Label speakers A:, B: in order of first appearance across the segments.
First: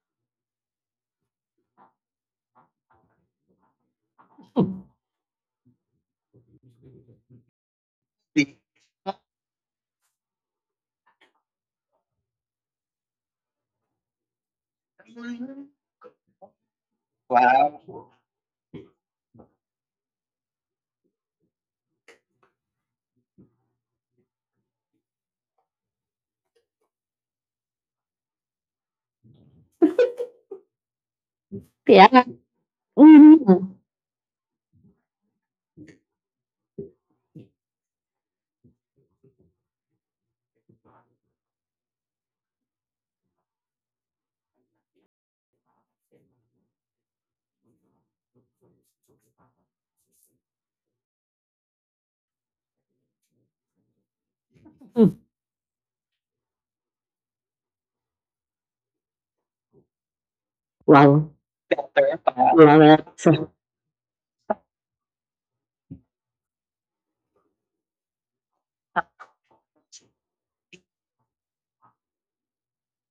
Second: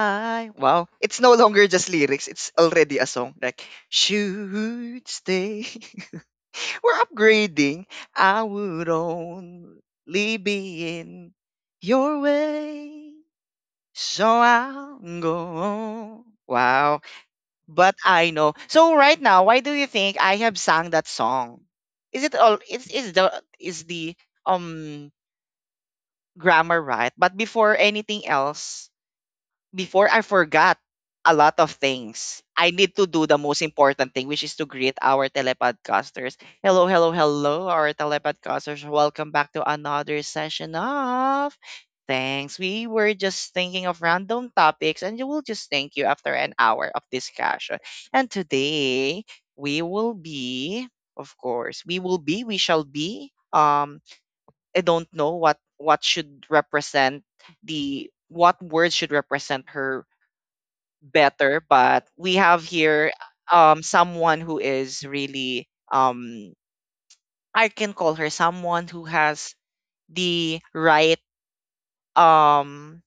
A: I wow, it's no longer just lyrics; it's already a song. Like should stay, we're upgrading. I would only be in your way, so I'll go. Wow, but I know. So right now, why do you think I have sung that song? Is it all? Is the um grammar right? But before anything else, before I forgot a lot of
B: Yeah.
A: things. I need to do the most
B: Mhm.
A: important thing, which is to greet our telepodcasters. Hello, hello, hello, our telepodcasters. Welcome back to another session of Thanks. We were just thinking of random topics, and you will just thank you after an hour of discussion. And today we will be, of course, we will be, we shall be. I don't
B: Mm.
A: know what should represent the what words should represent her
B: Wow.
A: better, but we
B: Wow.
A: have here someone who is really I can call her someone who has the right. um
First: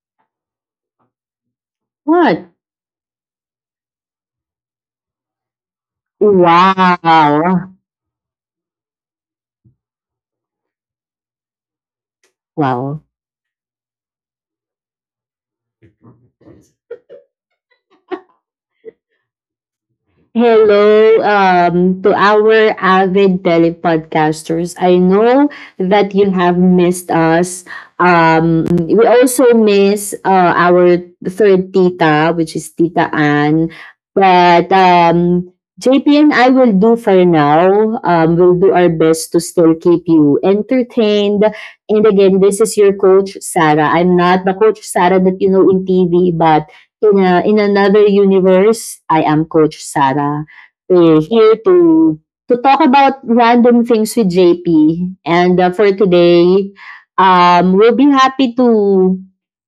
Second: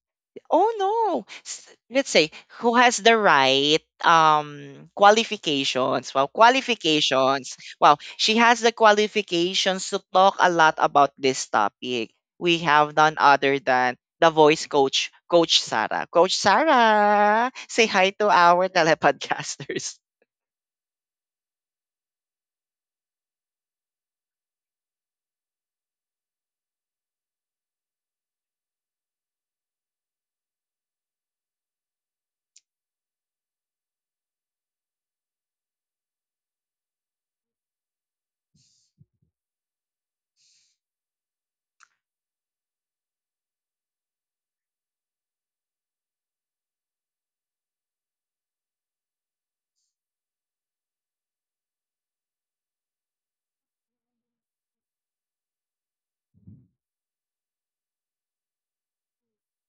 A: Oh no. Let's say
B: What?
A: who has the right qualifications. Well, qualifications.
B: Wow.
A: Well, she has the qualifications to talk a lot about this topic. We have
B: Wow.
A: none other than the voice coach, Coach Sarah. Coach Sarah, say hi to our telepodcasters.
B: Hello to our avid telepodcasters. I know that you have missed us. We also miss our third tita, which is Tita Ann. But um, JP and I will do for now. We'll do our best to still keep you entertained. And again, this is your coach, Sarah. I'm not the coach, Sarah, that you know in TV, but in another universe, I am Coach Sarah. We're here to talk about random things with JP. And for today, we'll be happy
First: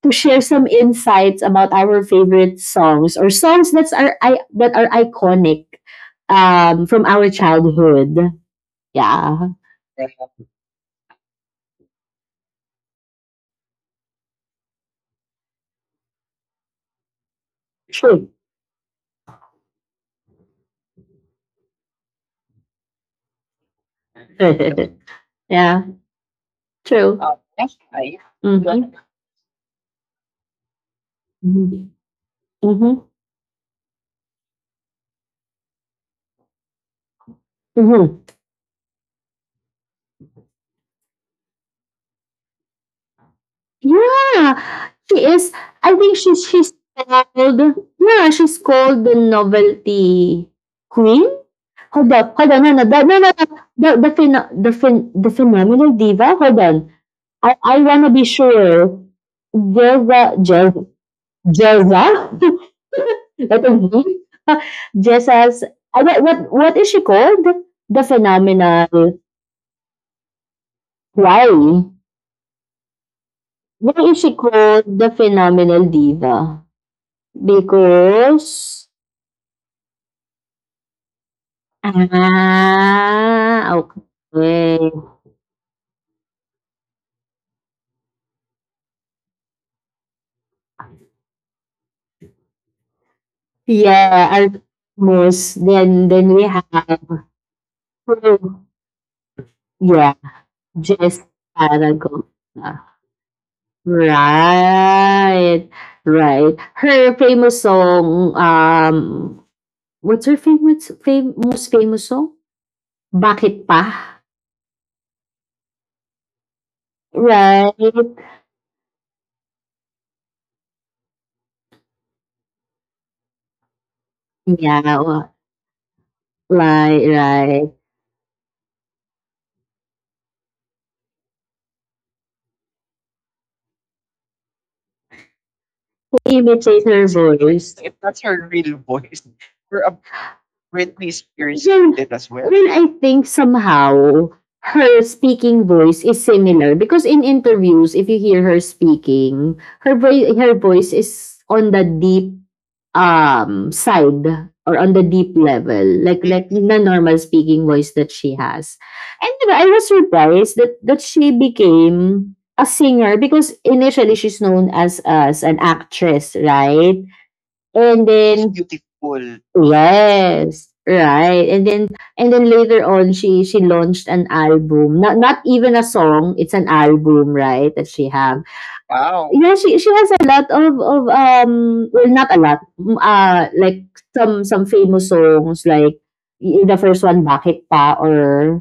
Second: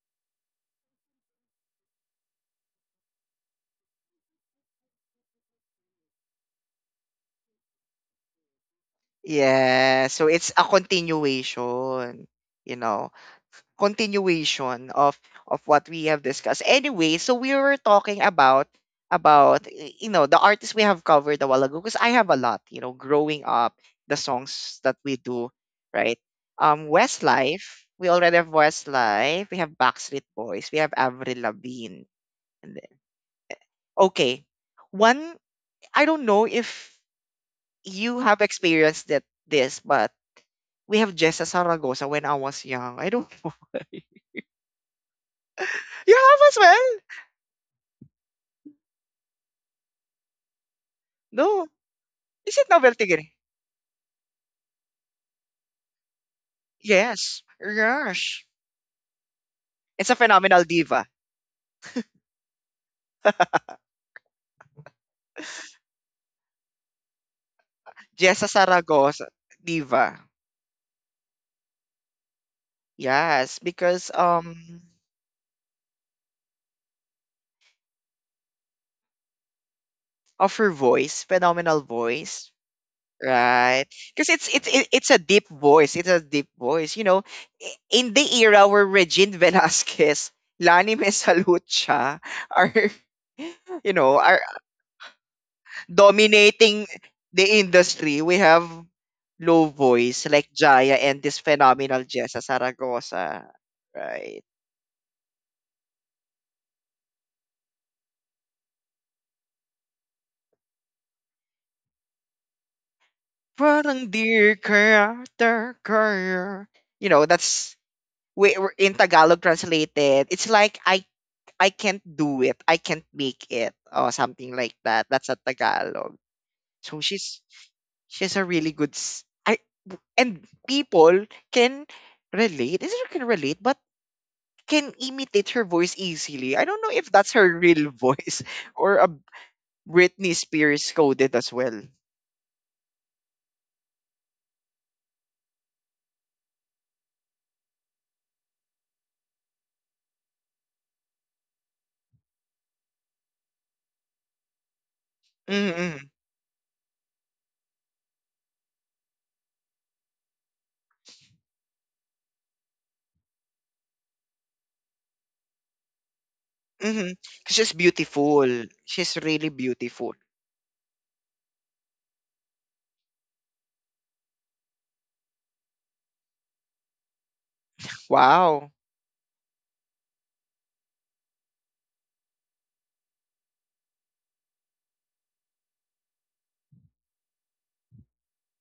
B: to share some insights about our favorite songs or songs that are iconic from our childhood. Yeah,
A: Yeah, so it's a continuation. you know. Continuation of what we have discussed. Anyway, so we were talking
B: true.
A: about the artists we have covered a while ago because I have a lot, growing up, the songs that we do,
B: Yeah,
A: right?
B: true.
A: Westlife, we already have
B: Mm-hmm.
A: Westlife, we have Backstreet Boys, we have Avril
B: Mm-hmm.
A: Lavigne. and
B: Mm-hmm.
A: then- Okay. One, I don't know if you
B: Mm-hmm.
A: have experienced that this, but we have Jessa Saragosa when I was young. I don't know.
B: Yeah, she is. I
A: You
B: think she
A: have as
B: she's
A: well?
B: called. Yeah, she's called the novelty queen.
A: No.
B: Hold up, hold
A: Is
B: on,
A: it novelty?
B: no, no,
A: Tigre?
B: no. The phenomenal diva. Hold on,
A: Yes.
B: I wanna be
A: Yes.
B: sure.
A: It's a
B: Jeza,
A: phenomenal
B: Jeza,
A: diva.
B: Jeza. I don't know. Jeza's. I don't- What is she called? The
A: Jessa
B: phenomenal.
A: Saragossa, diva.
B: Why?
A: Yes,
B: Why
A: because
B: is she called the phenomenal diva? Because
A: of her voice, phenomenal voice,
B: Ah,
A: right? Because it's it's it-
B: okay.
A: it's a deep voice. It's a deep voice. You know, in the era where Regine Velasquez, Lani Mesalucha are are
B: Yeah, almost. Then we have
A: dominating the industry, we have
B: Peru.
A: low
B: Yeah,
A: voice like Jaya and
B: just
A: this phenomenal Jessa
B: Tarragona.
A: Saragosa, right?
B: Right. Right. Her famous song, what's her most famous song? Bakit
A: Parang
B: pa?
A: dear character,
B: Right.
A: that's we're in Tagalog translated. It's like I can't do it, I can't make it, or something like
B: Yeah,
A: that. That's
B: wa-
A: a Tagalog. So
B: right,
A: she's
B: right.
A: she's a really good. I and people can relate. Is it can relate? Can imitate her voice easily. I don't know
B: Imitate
A: if
B: her
A: that's her real
B: voice.
A: voice or a Britney Spears coded as well.
B: Yun. Well, I think somehow her speaking voice is similar because in interviews, if you hear her speaking, her voice is on the deep side or on the deep level,
A: Mm-hmm.
B: like like the normal speaking voice that she has. And you know, I was surprised that she became a singer because initially she's known as an actress, right?
A: Mm-hmm. She's
B: And It's
A: beautiful.
B: then
A: She's really beautiful.
B: Yes, right. And then later on she launched an album. Not not even a song, it's an album, right? That she have.
A: Wow.
B: Yeah, she has a lot of um well not a lot. Like some some famous songs like the first one Bakit Pa or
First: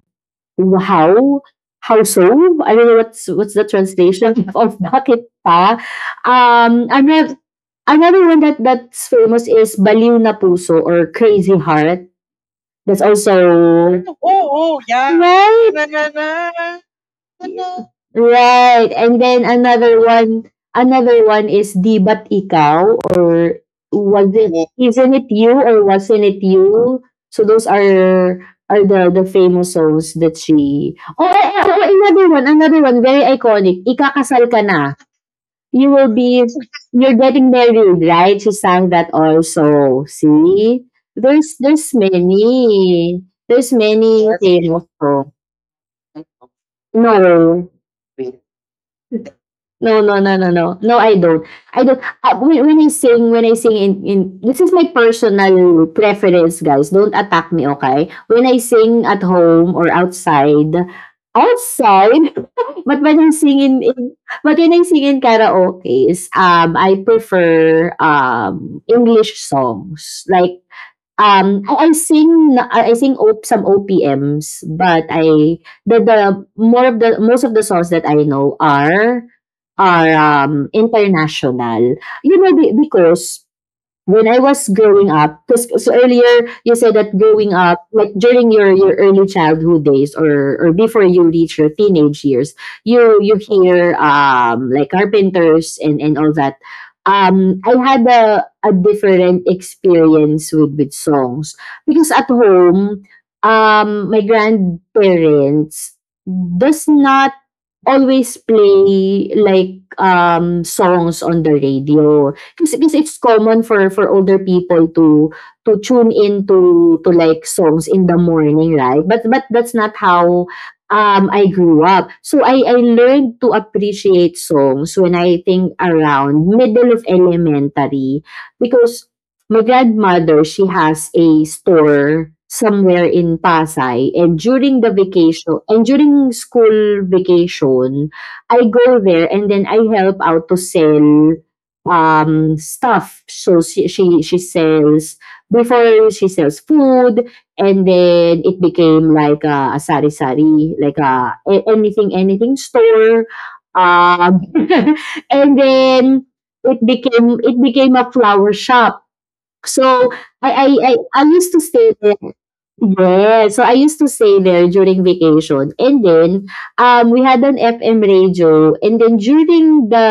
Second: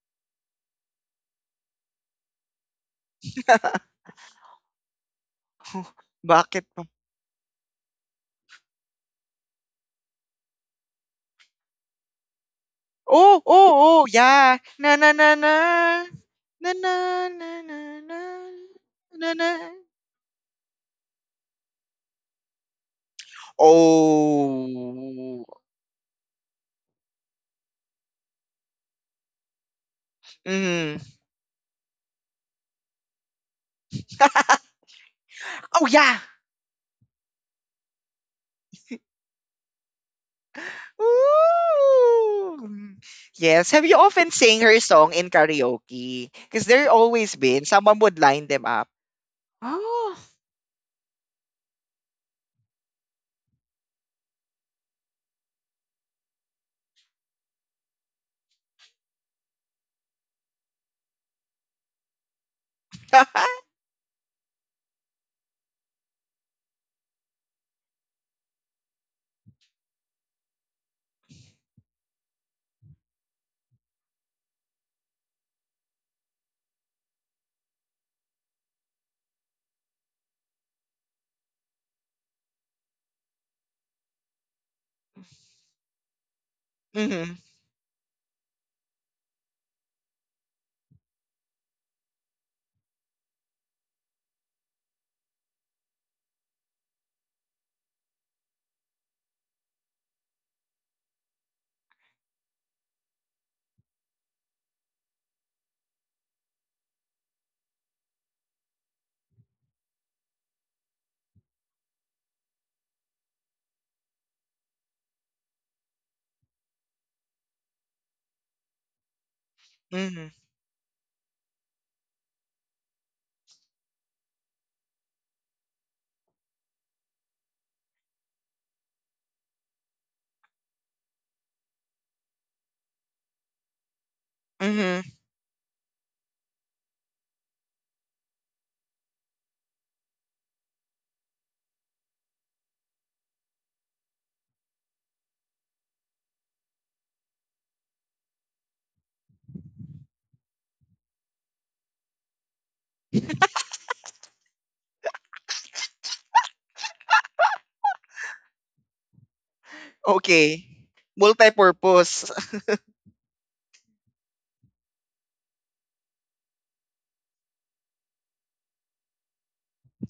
B: Wow! How so? I don't know what's the translation of bakit pa?
A: Bakit pa?
B: Um, ano Another one that's famous is Baliw na Puso or Crazy Heart. That's also
A: Oh, oh, oh,
B: oh
A: yeah.
B: oh
A: Na na na na.
B: Right?
A: Na na na na na.
B: Right. And
A: Na
B: then
A: na.
B: another one is Di Ba't Ikaw? Or was it, yeah, isn't it
A: Oh.
B: you or wasn't it you? So those are are the famous songs that she
A: Mm.
B: Oh, oh, oh, oh, another one, very iconic. Ikakasal ka na.
A: Oh
B: You will
A: yeah.
B: be you're getting married, right? She sang that also. See? There's there's
A: Ooh.
B: many.
A: Yes.
B: There's
A: Have you
B: many
A: often
B: Yes.
A: sang her
B: famous
A: song
B: songs.
A: in karaoke? Because there always been
B: No.
A: someone would line them up.
B: No,
A: Oh.
B: no, no, no, no. No, I don't. I don't. When I sing in, this is my personal preference, guys. Don't attack me, okay? When I sing at home or outside, outside, but when I sing in but when I sing in karaoke, I prefer English songs. Like, I sing op some OPMs, but I the more of the most of the songs that I know are are, international. You know, because when I was growing up, because so earlier you said that
A: mm-hmm.
B: growing up, like during your early childhood days or before you reach your teenage years, you hear like carpenters and all that. I had a different experience with songs because at home, my grandparents does not always play like songs on the radio. Kasi kasi it's common for older people to tune in to like songs in the morning, right? But that's not
A: Mm-hmm.
B: how I grew up. So I learned to appreciate songs when I think around middle of elementary because my grandmother she has a store somewhere in Pasay and during the
A: Mm-hmm.
B: vacation and during school vacation I go there and then I help out to sell stuff. So she sells before she sells food, and then it became like a sari sari, like anything anything store. Um, and then it became a flower shop. So
A: Okay.
B: I I I used to stay
A: Multi-purpose
B: there yeah, so I used to stay there during vacation. And then we had an FM radio and then during the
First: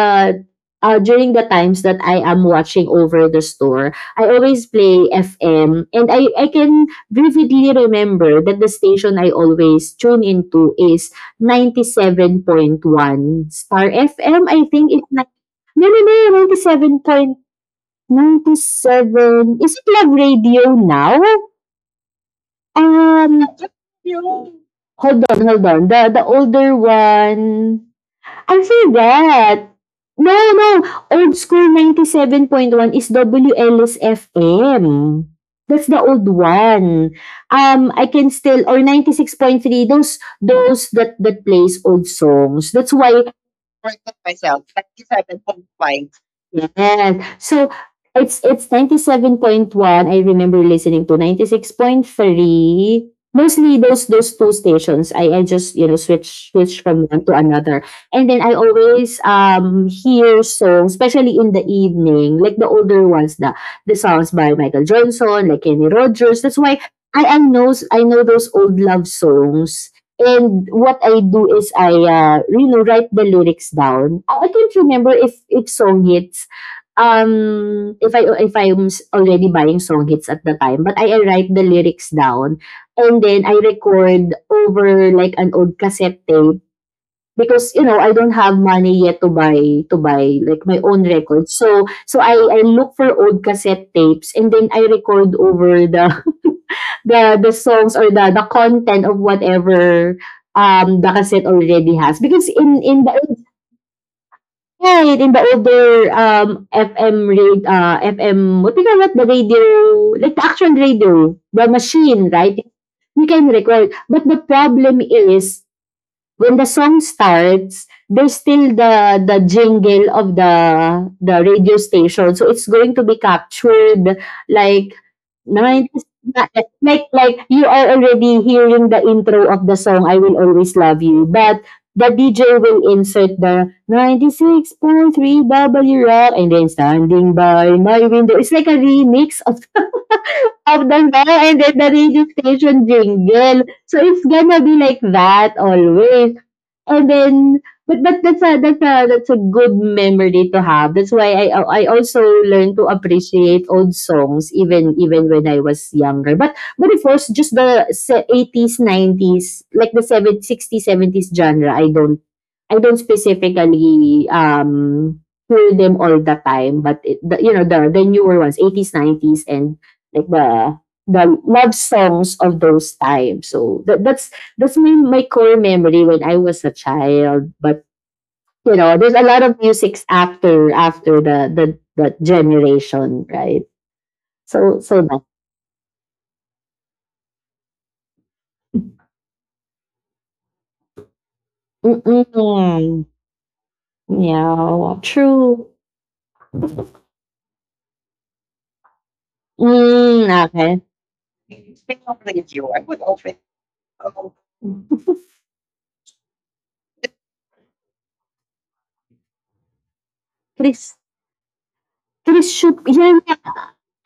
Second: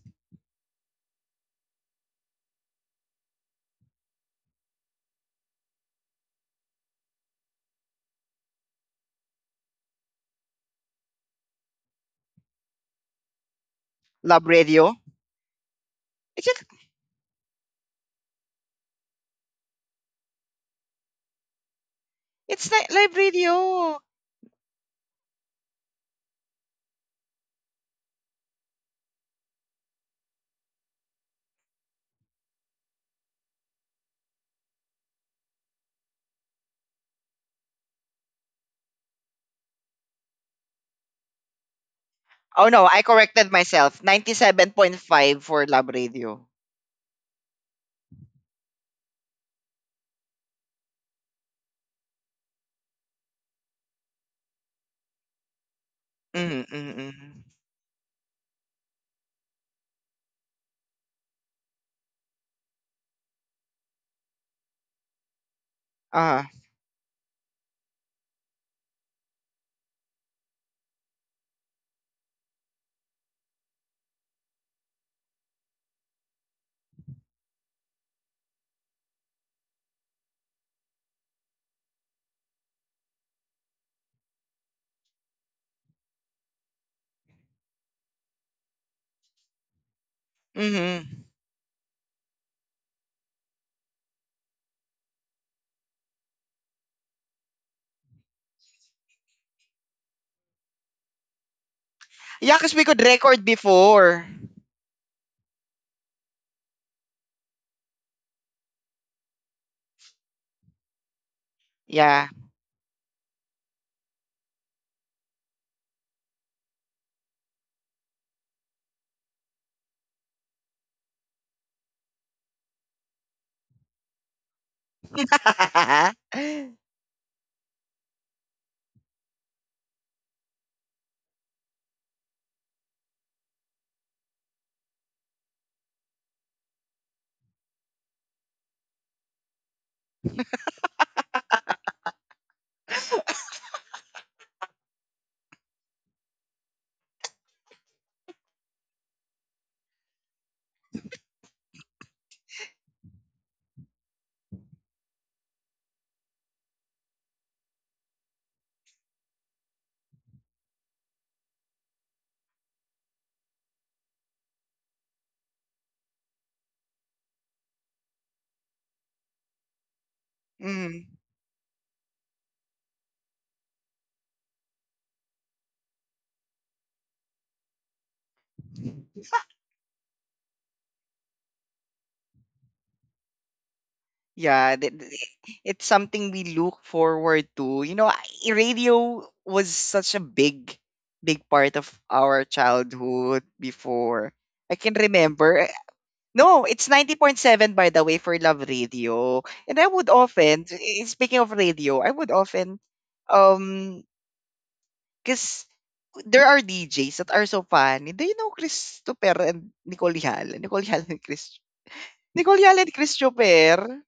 B: uh during the times that I am watching over the store, I always play FM and I can vividly remember that the station I always tune into is 97.1 Star
A: lab
B: FM. I
A: radio.
B: think it's like no no no
A: It's, just,
B: 97.97 is it love radio now?
A: it's not lab
B: Um
A: radio.
B: Hold on, hold on. The older one, I forgot. No, no. Old School ninety seven point one is WLS-FM. That's the old one. I can still or ninety six point three. Those those that plays old
A: Oh
B: songs.
A: no,
B: That's
A: I
B: why
A: corrected myself. 97.5 for lab radio.
B: Yes. So it's 97.1. I remember listening to 96.3. Mostly those those two stations. I just, you know, switch
A: Mm-hmm.
B: switch from
A: Mm-hmm.
B: one to another. And then I always hear songs, especially in the evening, like the older ones, the songs by Michael Johnson, like Kenny Rogers.
A: Ah.
B: That's why I know those old love songs. And what I do is I you know write the lyrics down. I can't remember if song hits if I'm already buying song hits at the time, but I write the lyrics down and then I record over like an old cassette tape because you know I don't have money yet to buy like my own
A: Mm-hmm.
B: records. So I look for old cassette tapes and then I record over the the songs or the content of whatever the cassette already has because
A: Yeah, because we could
B: in the
A: record before.
B: Right, in the older, FM radio FM what do you call that? The radio, like the action radio, the
A: Yeah.
B: machine, right? You can record. But the problem is when the song starts, there's still the jingle of the radio station. So it's going to be captured like naman like like you are already hearing the intro of the song, I Will Always Love You, but the DJ will insert the 96.3 W Rock and then Standing by My Window. It's like a remix of the song and then the radio station jingle. So it's gonna be like that always. And then but that's that's a good memory to have. That's why I also learned to appreciate old songs even even when I was younger. But of course, eighties, nineties, like the 70s, 60s, 70s genre, I don't specifically hear them all the time. But you know the newer ones, eighties, nineties, and like
A: mm-hmm.
B: the love songs of those times. So that's my core memory when I was a child. But you know, there's a lot of musics after after the generation, right?
A: Yeah,
B: So that
A: it's something we look forward to. You know, radio was such a big, big part of our
B: mm-mm.
A: childhood before. I can
B: Yeah,
A: remember.
B: true.
A: No, it's 90.7, by the way, for Love Radio. And I would
B: Mm,
A: often,
B: okay.
A: speaking of radio, I would often, um, because there are DJs that are so funny. Do you know Christopher and Nicole Yala? Nicole
B: Chris
A: Yala and Chris.
B: Chris
A: Nicole Yala
B: Shoop,
A: and
B: yeah, yeah.
A: Christopher.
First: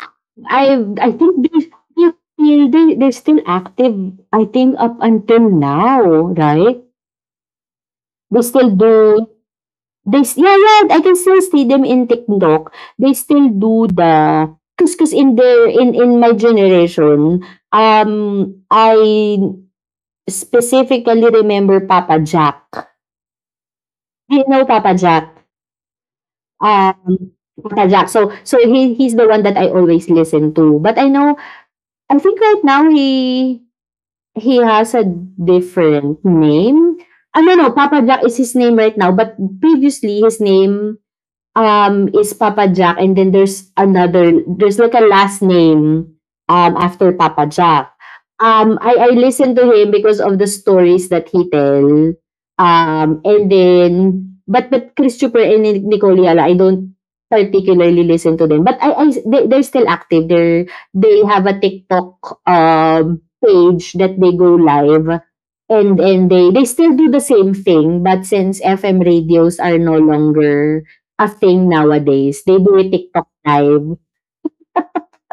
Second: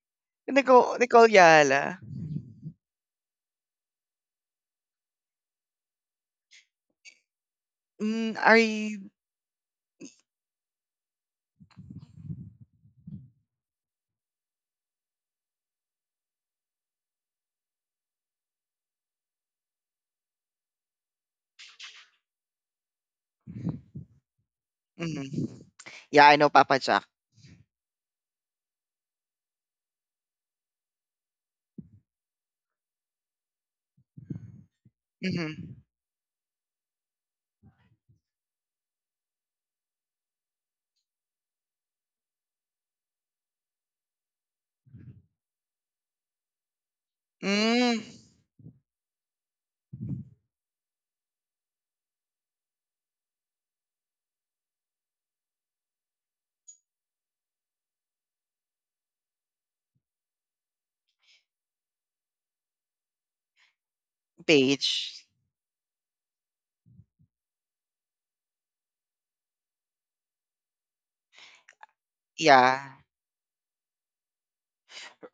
A: Nicole,
B: I
A: Nicole
B: think they
A: Yala.
B: still they they're still active. I think up until now, right?
A: Mm,
B: They
A: are
B: still
A: you
B: do They s yeah, yeah, I can still see them in TikTok. They still do the 'cause in my generation, um, I specifically remember Papa Jack. Do you know Papa Jack?
A: mhm. Yeah, I know Papa Jack.
B: Um, Papa Jack. So he he's the one that I always listen to. But I know I think right now he has a
A: Mhm.
B: different name. I don't know Papa Jack is his name right now, but previously his name is Papa Jack and then there's another there's like a last name after Papa Jack.
A: Mm,
B: I listen to him because of the stories that he tell. And then but Christopher and Nicole Yala, I don't particularly listen to them. But I they, they're still active. They're they have a TikTok page that they go
A: Paige.
B: live and they still do the same thing but since FM radios are no longer a thing nowadays. They do a
A: Yeah.
B: TikTok live.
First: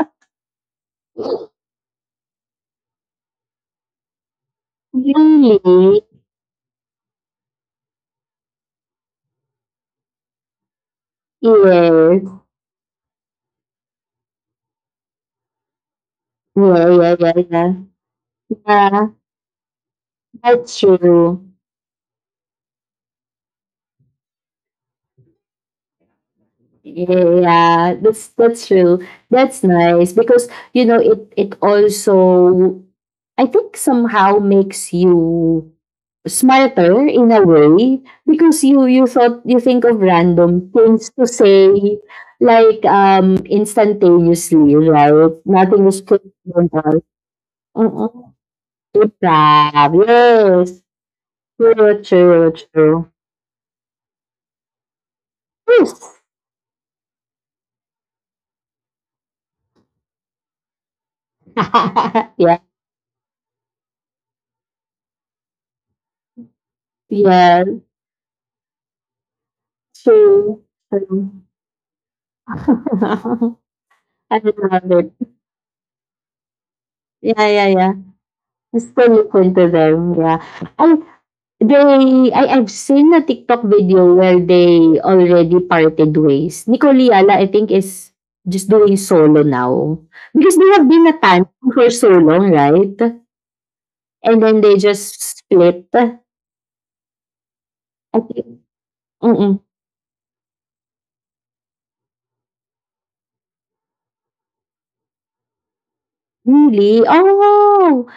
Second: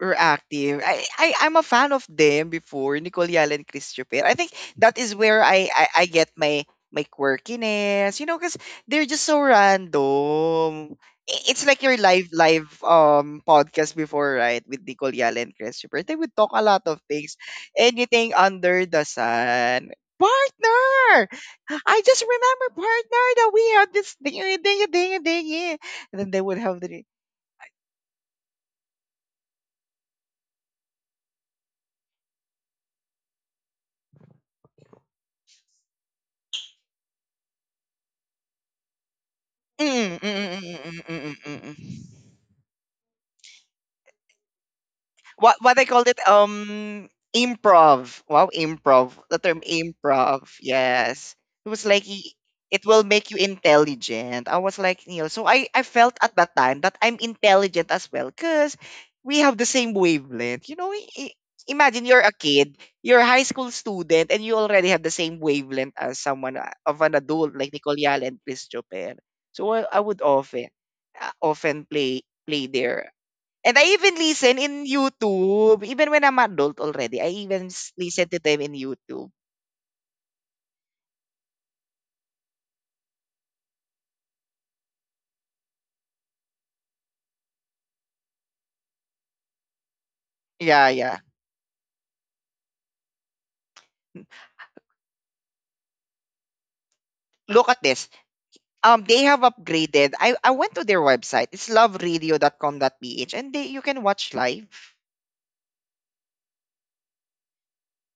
A: Were active. I'm a fan of them before Nicole Yala and Chris Jupiter. I think that is where I I,
B: Really?
A: I get my quirkiness, you know, because they're just so random. It's like your
B: Yes.
A: live podcast before, right? With Nicole Yala and Chris Jupiter, they would talk a lot
B: Yeah,
A: of
B: yeah, yeah,
A: things,
B: yeah.
A: anything under the
B: Yeah,
A: sun.
B: that's
A: Partner,
B: true.
A: I just remember partner that we had this thing, ding, ding, ding, ding, and then they would have the.
B: Yeah, that's true. That's nice because you know it also I think somehow makes you smarter in a way because you think of
A: Mm, mm,
B: random
A: mm, mm, mm,
B: things to
A: mm, mm, mm.
B: say
A: Mm.
B: like instantaneously, right?
A: What they
B: Nothing is
A: called it,
B: coincidental.
A: improv, wow, improv,
B: Good
A: the term
B: job.
A: improv,
B: Yes.
A: yes. It was
B: True,
A: like,
B: true,
A: it will
B: true.
A: make you intelligent. I was like, Neil. So I
B: Yes.
A: felt at that time that I'm intelligent as well, because we have the same wavelength, you know. Imagine, you're a
B: Yes,
A: kid, you're a high school student, and you already have the same wavelength as someone, of an adult
B: yes.
A: like Nicole Yal and Chris Chopin. So I would
B: True,
A: often,
B: true.
A: often play there, and I even
B: I
A: listen in
B: love it.
A: YouTube. Even when I'm adult already, I
B: Yeah,
A: even
B: yeah, yeah.
A: listen to them in
B: It's still
A: YouTube.
B: listen to them. Yeah. I, I've seen a TikTok video where they already parted ways. Nicole Yala, I think, is just doing solo now. Because they have
A: Yeah,
B: been a
A: yeah.
B: tandem for so long, right? And then they just split. I
A: Look at this.
B: think.
A: They have upgraded. I went to their website. It's .com.ph, and they you can watch live.
B: Really? Oh,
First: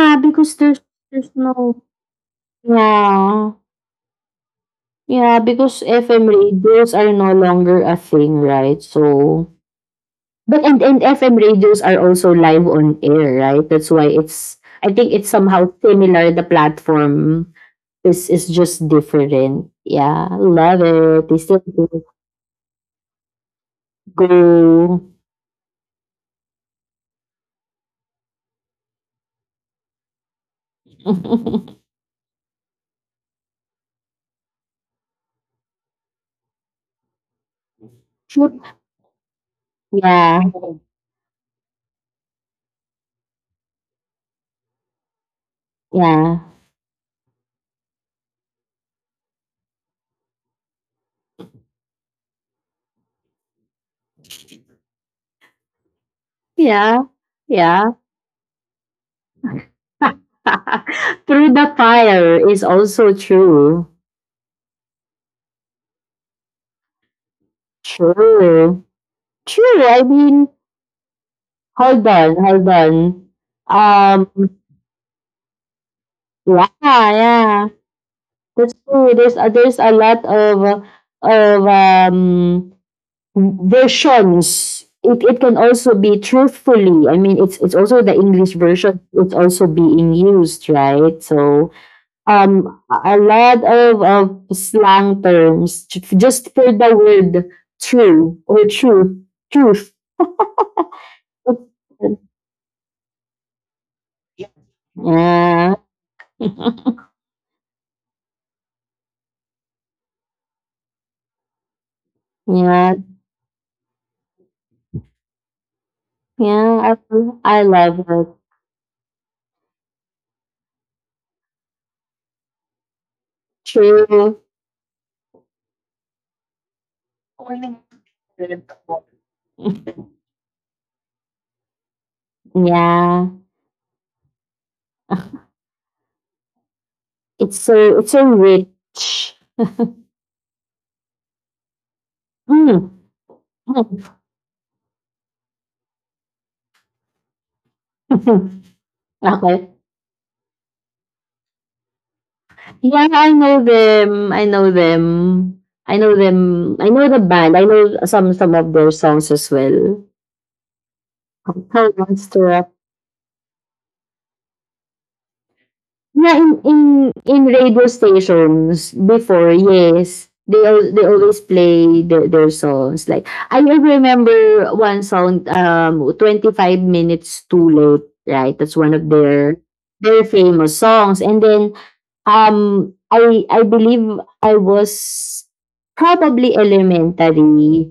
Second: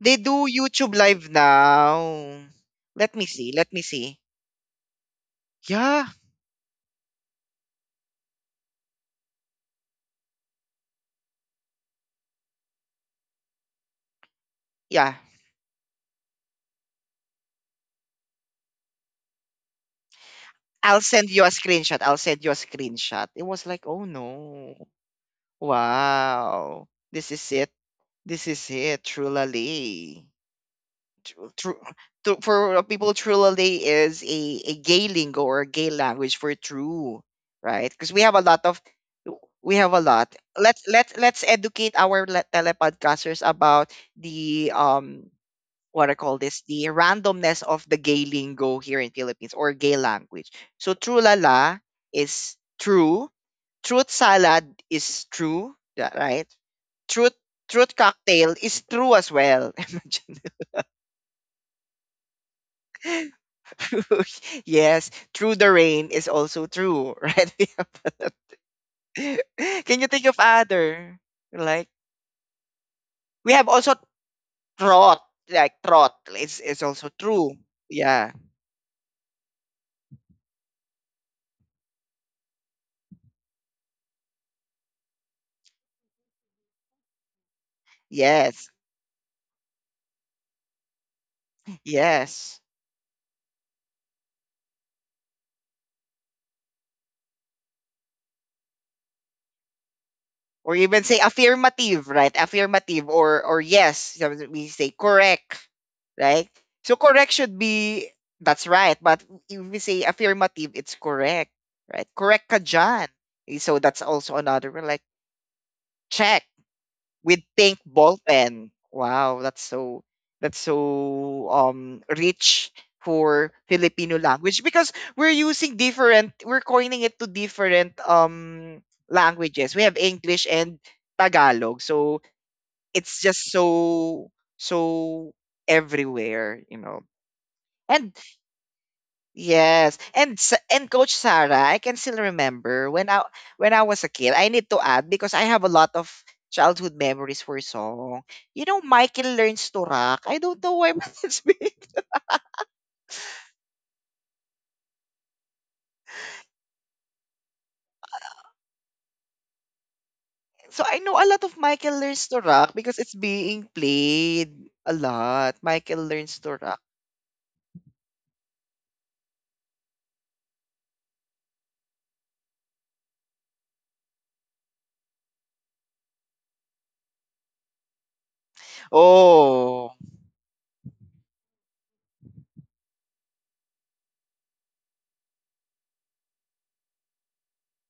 A: They do
B: because there's
A: YouTube live
B: there's no,
A: now. Let me see.
B: yeah.
A: Let me see.
B: Yeah, because
A: Yeah.
B: FM radios are no longer a thing, right? So, but and FM radios are also live on air, right? That's why I think
A: Yeah.
B: it's somehow similar. The platform is just different. Yeah, love
A: I'll
B: it.
A: send
B: They
A: you a
B: still
A: screenshot.
B: do
A: I'll send you a screenshot. It was like, oh no.
B: go.
A: Wow. This is it. This is it. Trulali. true for people, Trulalay is a gay lingo or a gay language for true, right? Because
B: Sure.
A: we have a lot.
B: Yeah,
A: Let's educate our telepodcasters about the what I call
B: yeah,
A: this, the randomness of the gay lingo here in Philippines or gay language. So Trulala is true. Truth salad is true, yeah, right?
B: yeah,
A: Truth
B: yeah.
A: truth cocktail is true as well. Imagine.
B: Through the fire is also true.
A: Yes, through the rain is also true, right?
B: True. True,
A: Can
B: I
A: you think of
B: mean,
A: other? Like
B: hold on, hold on.
A: we have also
B: Um,
A: trot, like trot. It's
B: yeah,
A: it's also true.
B: yeah.
A: Yeah.
B: That's true. There's a lot of, of versions. It can also be truthfully. I mean, it's also the English
A: Yes.
B: version. It's also being used, right? So,
A: Yes.
B: a lot of slang terms just for the word true or truth, truth.
A: Or even say affirmative, right? Affirmative or yes. Sometimes we say correct,
B: Yeah,
A: right? So correct should be that's right, but if we say affirmative, it's correct, right? Correct ka
B: yeah,
A: dyan. So that's also another one, like check
B: yeah.
A: with
B: I
A: pink
B: love
A: ball
B: it.
A: pen. Wow, that's so rich for Filipino
B: True.
A: language, because we're using different, we're coining it to different languages. We have English and Tagalog. So it's
B: Yeah,
A: just so everywhere, you know.
B: it's
A: And
B: so rich.
A: yes, and and Coach Sarah, I can still
B: Mm.
A: remember when I was a kid. I need to add because I have a lot of childhood memories for song.
B: Okay.
A: You know, Michael learns to rock. I don't know why, but it's being
B: Yeah, I know them. I know them. I know them. I know the band. I know some of their songs as well.
A: so I know a lot of
B: How
A: Michael
B: wants.
A: learns to rock because it's being played a lot. Michael
B: Yeah,
A: learns
B: in
A: to
B: in
A: rock.
B: in radio stations before, yes, they always play their songs. Like I remember one song, 25 minutes too late. Right, that's one of their
A: Oh,
B: their famous songs. And then, I believe I was probably elementary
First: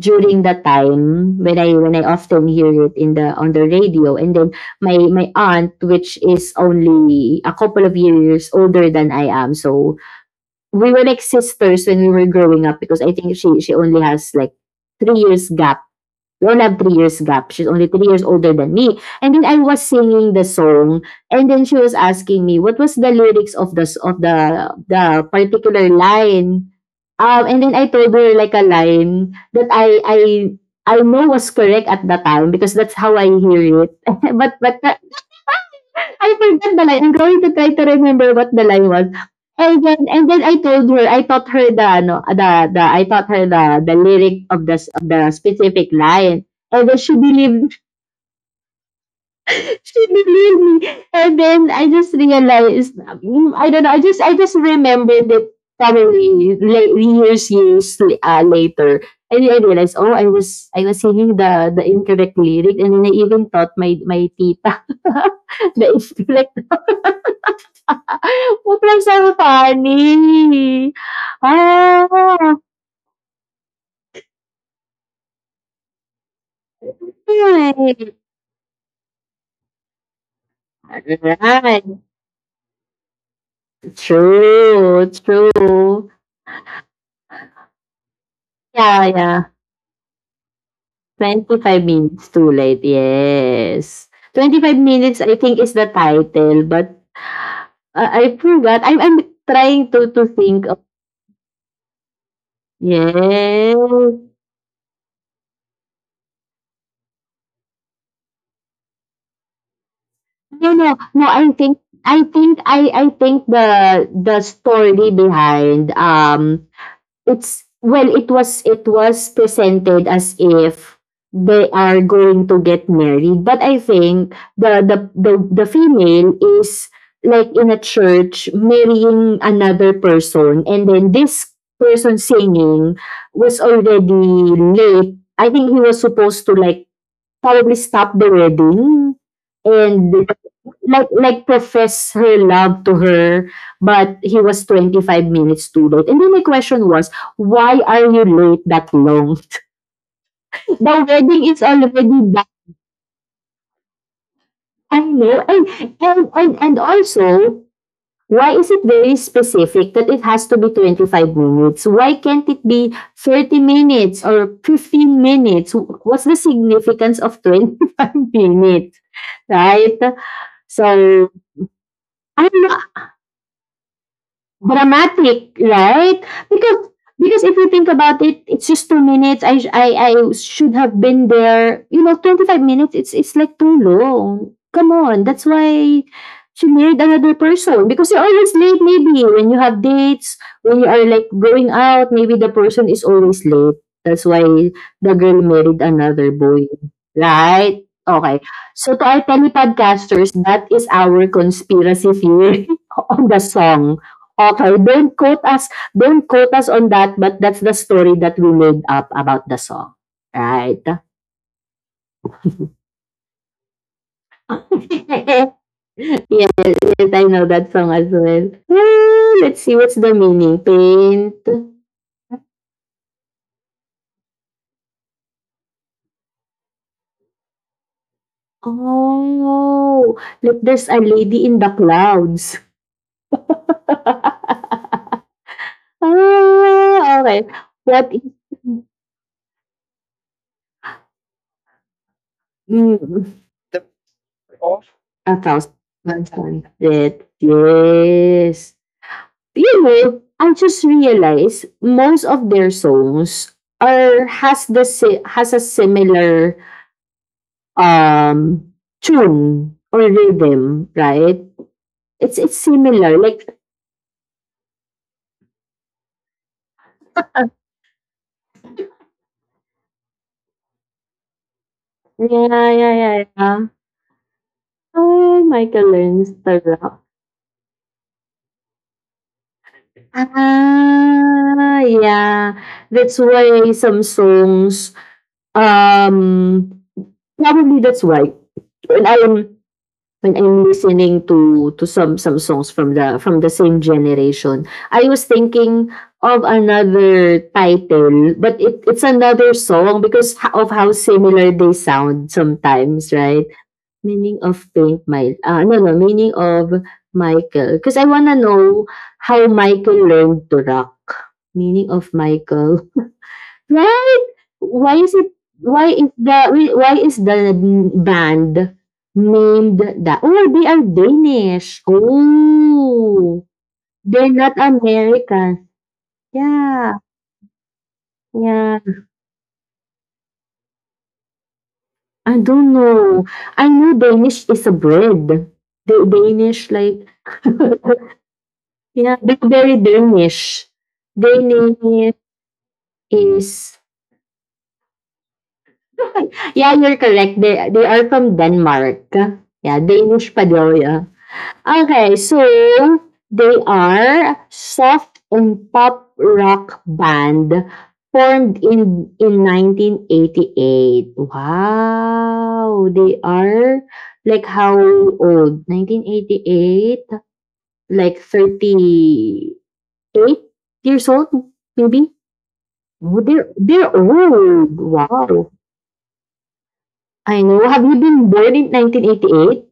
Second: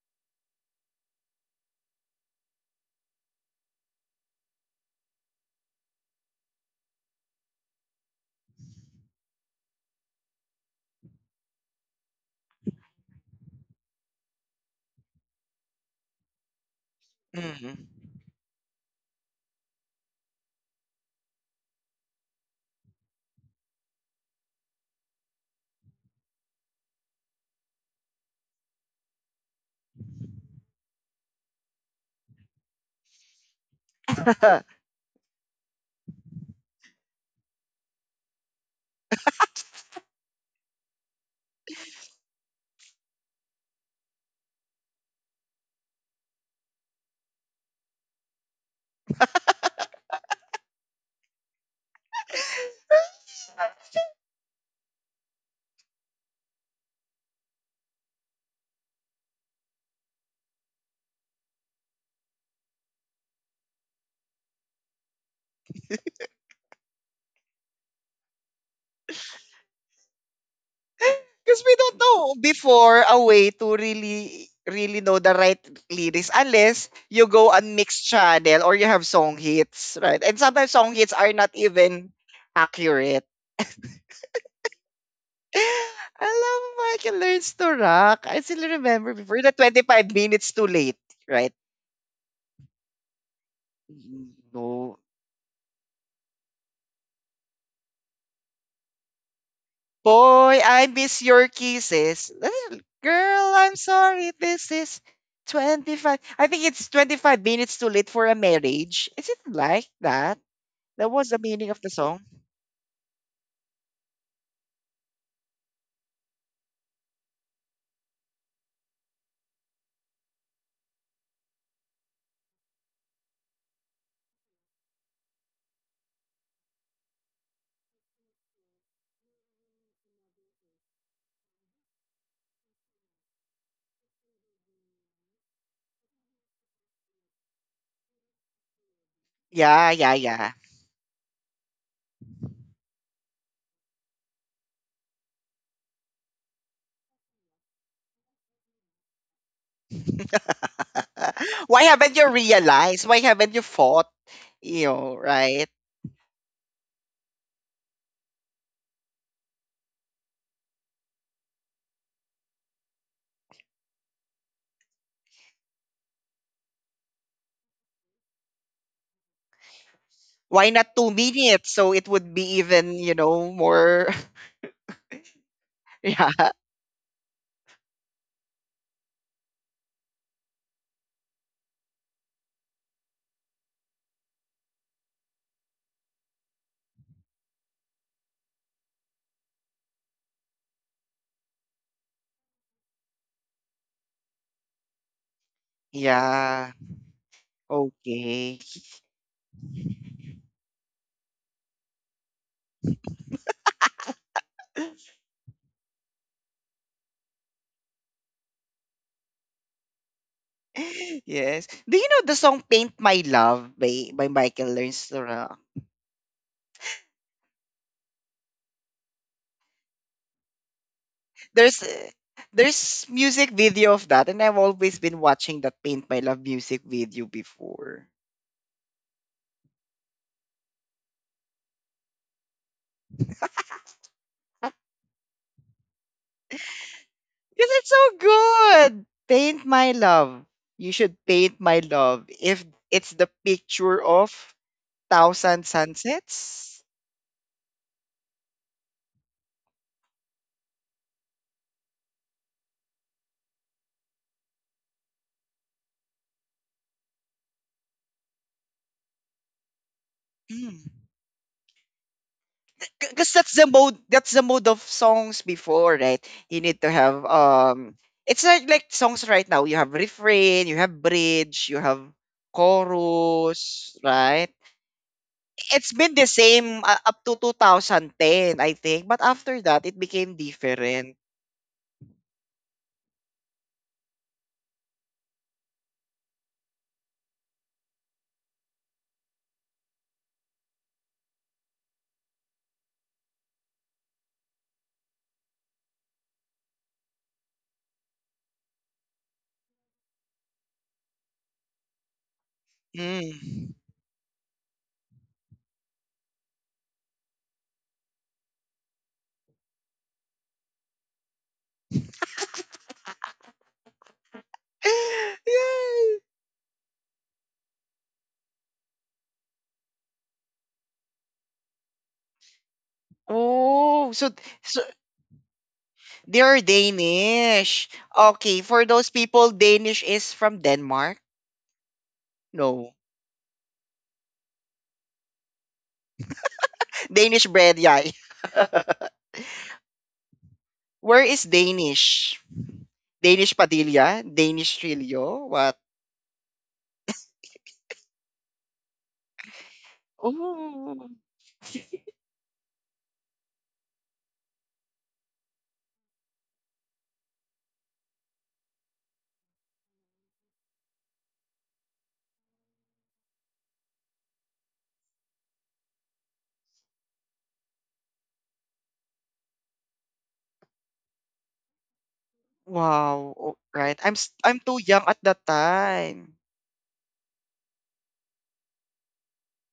B: during the time when I often hear it in the on the radio. And then my aunt, which is only a couple of years older than I am, so we were like sisters when we were growing up, because I think she only has like 3 years gap. We only have 3 years gap. She's only
A: mhm.
B: 3 years older than me, and then I was singing the song, and then she was asking me what was the lyrics of of the particular line. And then I told her like a line that I know was correct at the time, because that's how I hear it. but but I forgot the line. I'm going to try to remember what the line was. And then, I told her, I taught her the ano, the, I taught her the lyric of the, of the specific line. And then she believed me. And then I just realized, mm, I don't know, I just remembered it probably late, years years, later. And then I realized, oh, I was singing the incorrect lyric, and then I even taught my tita the incorrect. What was so funny?
A: Because we don't know
B: Oh,
A: before a way to really really know the right lyrics, unless you go on mixed
B: right,
A: channel or you have song hits, right? And sometimes song hits are not
B: right.
A: even accurate.
B: True, true.
A: I love Michael Learns to Rock. I still
B: Yeah,
A: remember before
B: yeah.
A: the 25 minutes too late, right?
B: 25 Minutes Too Late, yes. Twenty five
A: No.
B: Minutes, I think, is the title, but I forgot. I'm trying to
A: Boy,
B: think of.
A: I miss your kisses. Little Girl, I'm
B: Yes.
A: sorry. This is 25. I think it's 25 minutes too late for a marriage. Is it like that?
B: No, no,
A: That was
B: no.
A: the
B: I
A: meaning of
B: think
A: the song.
B: I think I I think the story behind, it's, well, it was presented as if they are going to get married, but I think the female is like in a church marrying another person, and then this person singing was already late. I think he was supposed to, like, probably stop the wedding,
A: Yeah, yeah,
B: and
A: yeah.
B: like profess her love to her, but he was 25 minutes too late. And then my question was, why are you late that long? The wedding is
A: Why haven't you
B: already done.
A: realized? Why haven't you fought? You
B: I
A: know,
B: know. And,
A: right?
B: and, and, and also, why is it very specific that it has to be 25 minutes? Why can't it be 30 minutes or 15 minutes? What's the significance of 25 minutes? Right?
A: Why not two
B: So,
A: minutes? So it would be
B: I don't know.
A: even, more.
B: Dramatic, right?
A: Yeah.
B: Because because if you think about it, it's just 2 minutes. I sh- I should have been there. You know, 25 minutes, it's like too long. Come on. That's why she married another person, because you're always late maybe when you have dates, when you are like going out, maybe the person is always late. That's why the girl married another boy.
A: Yeah.
B: Right? Okay.
A: Okay.
B: So to our telepodcasters, that is our conspiracy theory on the song. Okay, don't quote us on that, but that's the story that we made up about the song. Right?
A: Yes. Do you know the song Paint My Love by Michael Learns to
B: Yes,
A: Rock?
B: yes, I know that song as well. Ah, let's see what's the meaning. Paint.
A: There's uh, there's music video of that, and I've always been watching that Paint My Love music video before.
B: Oh, look, there's a lady in the clouds. Ah, okay.
A: Because it's
B: What
A: so
B: is,
A: good. Paint My Love. You should paint my love if it's
B: mm,
A: the picture of
B: a
A: thousand
B: thousand?
A: sunsets.
B: Yes, yes. You know, I just realized most of their songs are has the si- has a similar, um tune or rhythm,
A: Hmm.
B: right? It's similar.
A: Because
B: Like,
A: that's the mode of songs before, right? You need to have, it's like, songs right now, you have refrain, you have bridge, you have
B: yeah, yeah, yeah, yeah.
A: chorus, right?
B: Oh,
A: It's
B: Michael
A: been the
B: learns the
A: same,
B: rock.
A: up to 2010, I think, but after that it became different.
B: Ah, yeah. That's why some songs. Um, Probably that's why. And I'm When I'm listening to some songs from the same generation, I was thinking of another title, but it's another song, because of how similar they sound sometimes, right?
A: Mm.
B: Meaning of Pink, my no, meaning of Michael, because I wanna know how Michael learned to rock. Meaning of Michael. Right? Why is it why is
A: Yeah.
B: the why is the band named that? Oh, they are Danish. Oh,
A: Oh,
B: they're
A: so
B: not
A: so
B: American.
A: they're
B: Yeah,
A: Danish. Okay,
B: yeah.
A: for those people, Danish is from Denmark.
B: I don't
A: No,
B: know. I know Danish is a bread. The Danish like
A: Danish bread. Yeah.
B: yeah, they're very Danish.
A: Where is
B: Danish
A: Danish? Danish
B: is.
A: Padilla, Danish Trillo. What?
B: Yeah, you're correct. They are from Denmark. Yeah, Danish
A: Oh,
B: Padoya. Okay, so they are soft and pop rock band formed in 1988. Wow, they are like how old? 1988, like 38 years old maybe. Oh,
A: wow.
B: they're
A: Oh,
B: they're
A: right. I'm
B: old.
A: too young at that
B: Wow.
A: time.
B: I know. Have you been born in 1988?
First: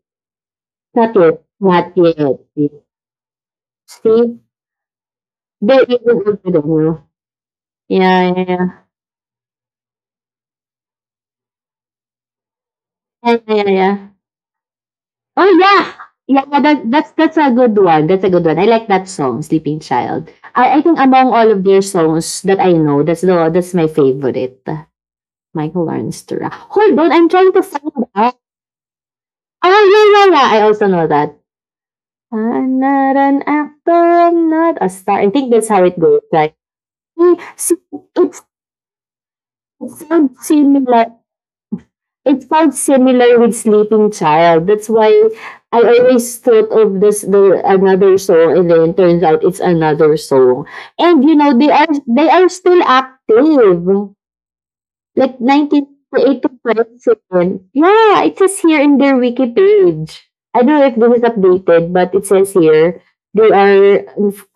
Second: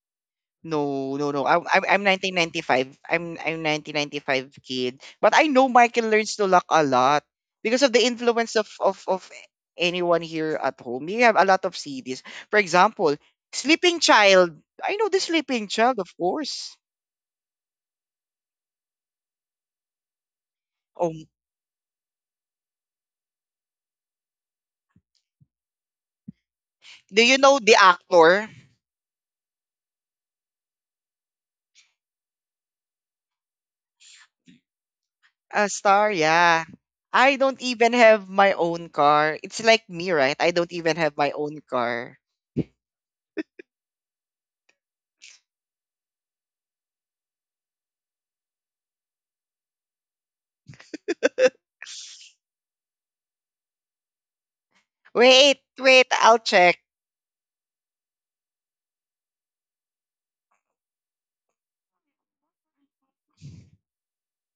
B: Not
A: No, no,
B: yet.
A: no. I'm I'm
B: Not
A: I'm
B: yet.
A: 1995. I'm
B: See?
A: 1995 kid. But I know
B: They're even
A: Michael learns
B: older
A: to
B: than
A: lock a
B: you.
A: lot because of the
B: Yeah, yeah,
A: influence of
B: yeah.
A: of of anyone here at home. We have a lot of CDs. For example,
B: Yeah, yeah, yeah.
A: Sleeping
B: Yeah.
A: Child. I know the
B: Oh,
A: Sleeping
B: yeah!
A: Child, of
B: Yeah, yeah,
A: course.
B: that's a good one. That's a good one. I like that song, Sleeping Child. I think
A: Oh,
B: among all of their songs that I know, that's my favorite. Michael Learns to Rock. Hold on,
A: do
B: I'm
A: you
B: trying
A: know
B: to
A: the
B: find out.
A: actor?
B: Oh, yeah, yeah, yeah. I also know that. I'm not an actor, I'm not a star. I think
A: A
B: that's how it
A: star,
B: goes. Like,
A: yeah. I
B: mm,
A: don't
B: see,
A: even have
B: it's
A: my own car. It's like
B: it
A: me, right?
B: sounds
A: I don't even
B: similar.
A: have my own car.
B: It felt similar with Sleeping Child. That's why I always thought of this the another song, and then turns out it's another song. And you know, they are still active. Like
A: Wait,
B: nineteen
A: wait, I'll
B: to
A: check.
B: 27. Yeah, it says here in their wiki page. I don't know if this is updated, but it says here they are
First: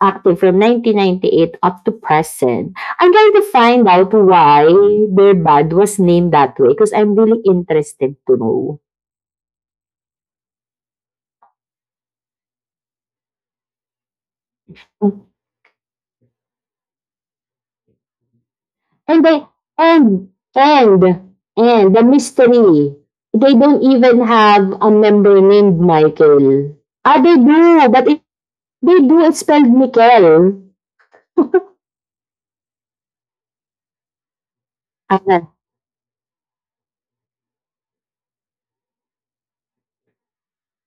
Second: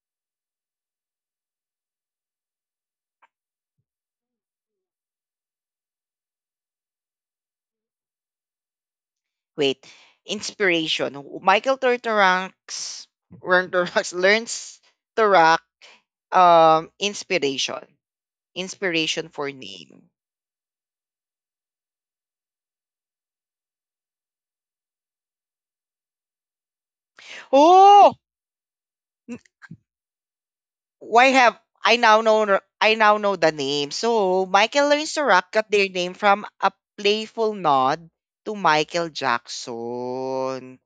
B: active from 1998 up to present. I'm trying to find out why their band was named that way because I'm really interested to know.
A: Wait, inspiration. Michael Turturax, Turturax learns to rock, inspiration.
B: And
A: Inspiration
B: they
A: for name.
B: and and and the mystery. They don't even have a member named Michael. Ah, they do, but.
A: Oh,
B: They do, it's spelled nickel.
A: why have I now know the name. So Michael learns to
B: Ayan.
A: rock got their name from a playful nod to Michael Jackson,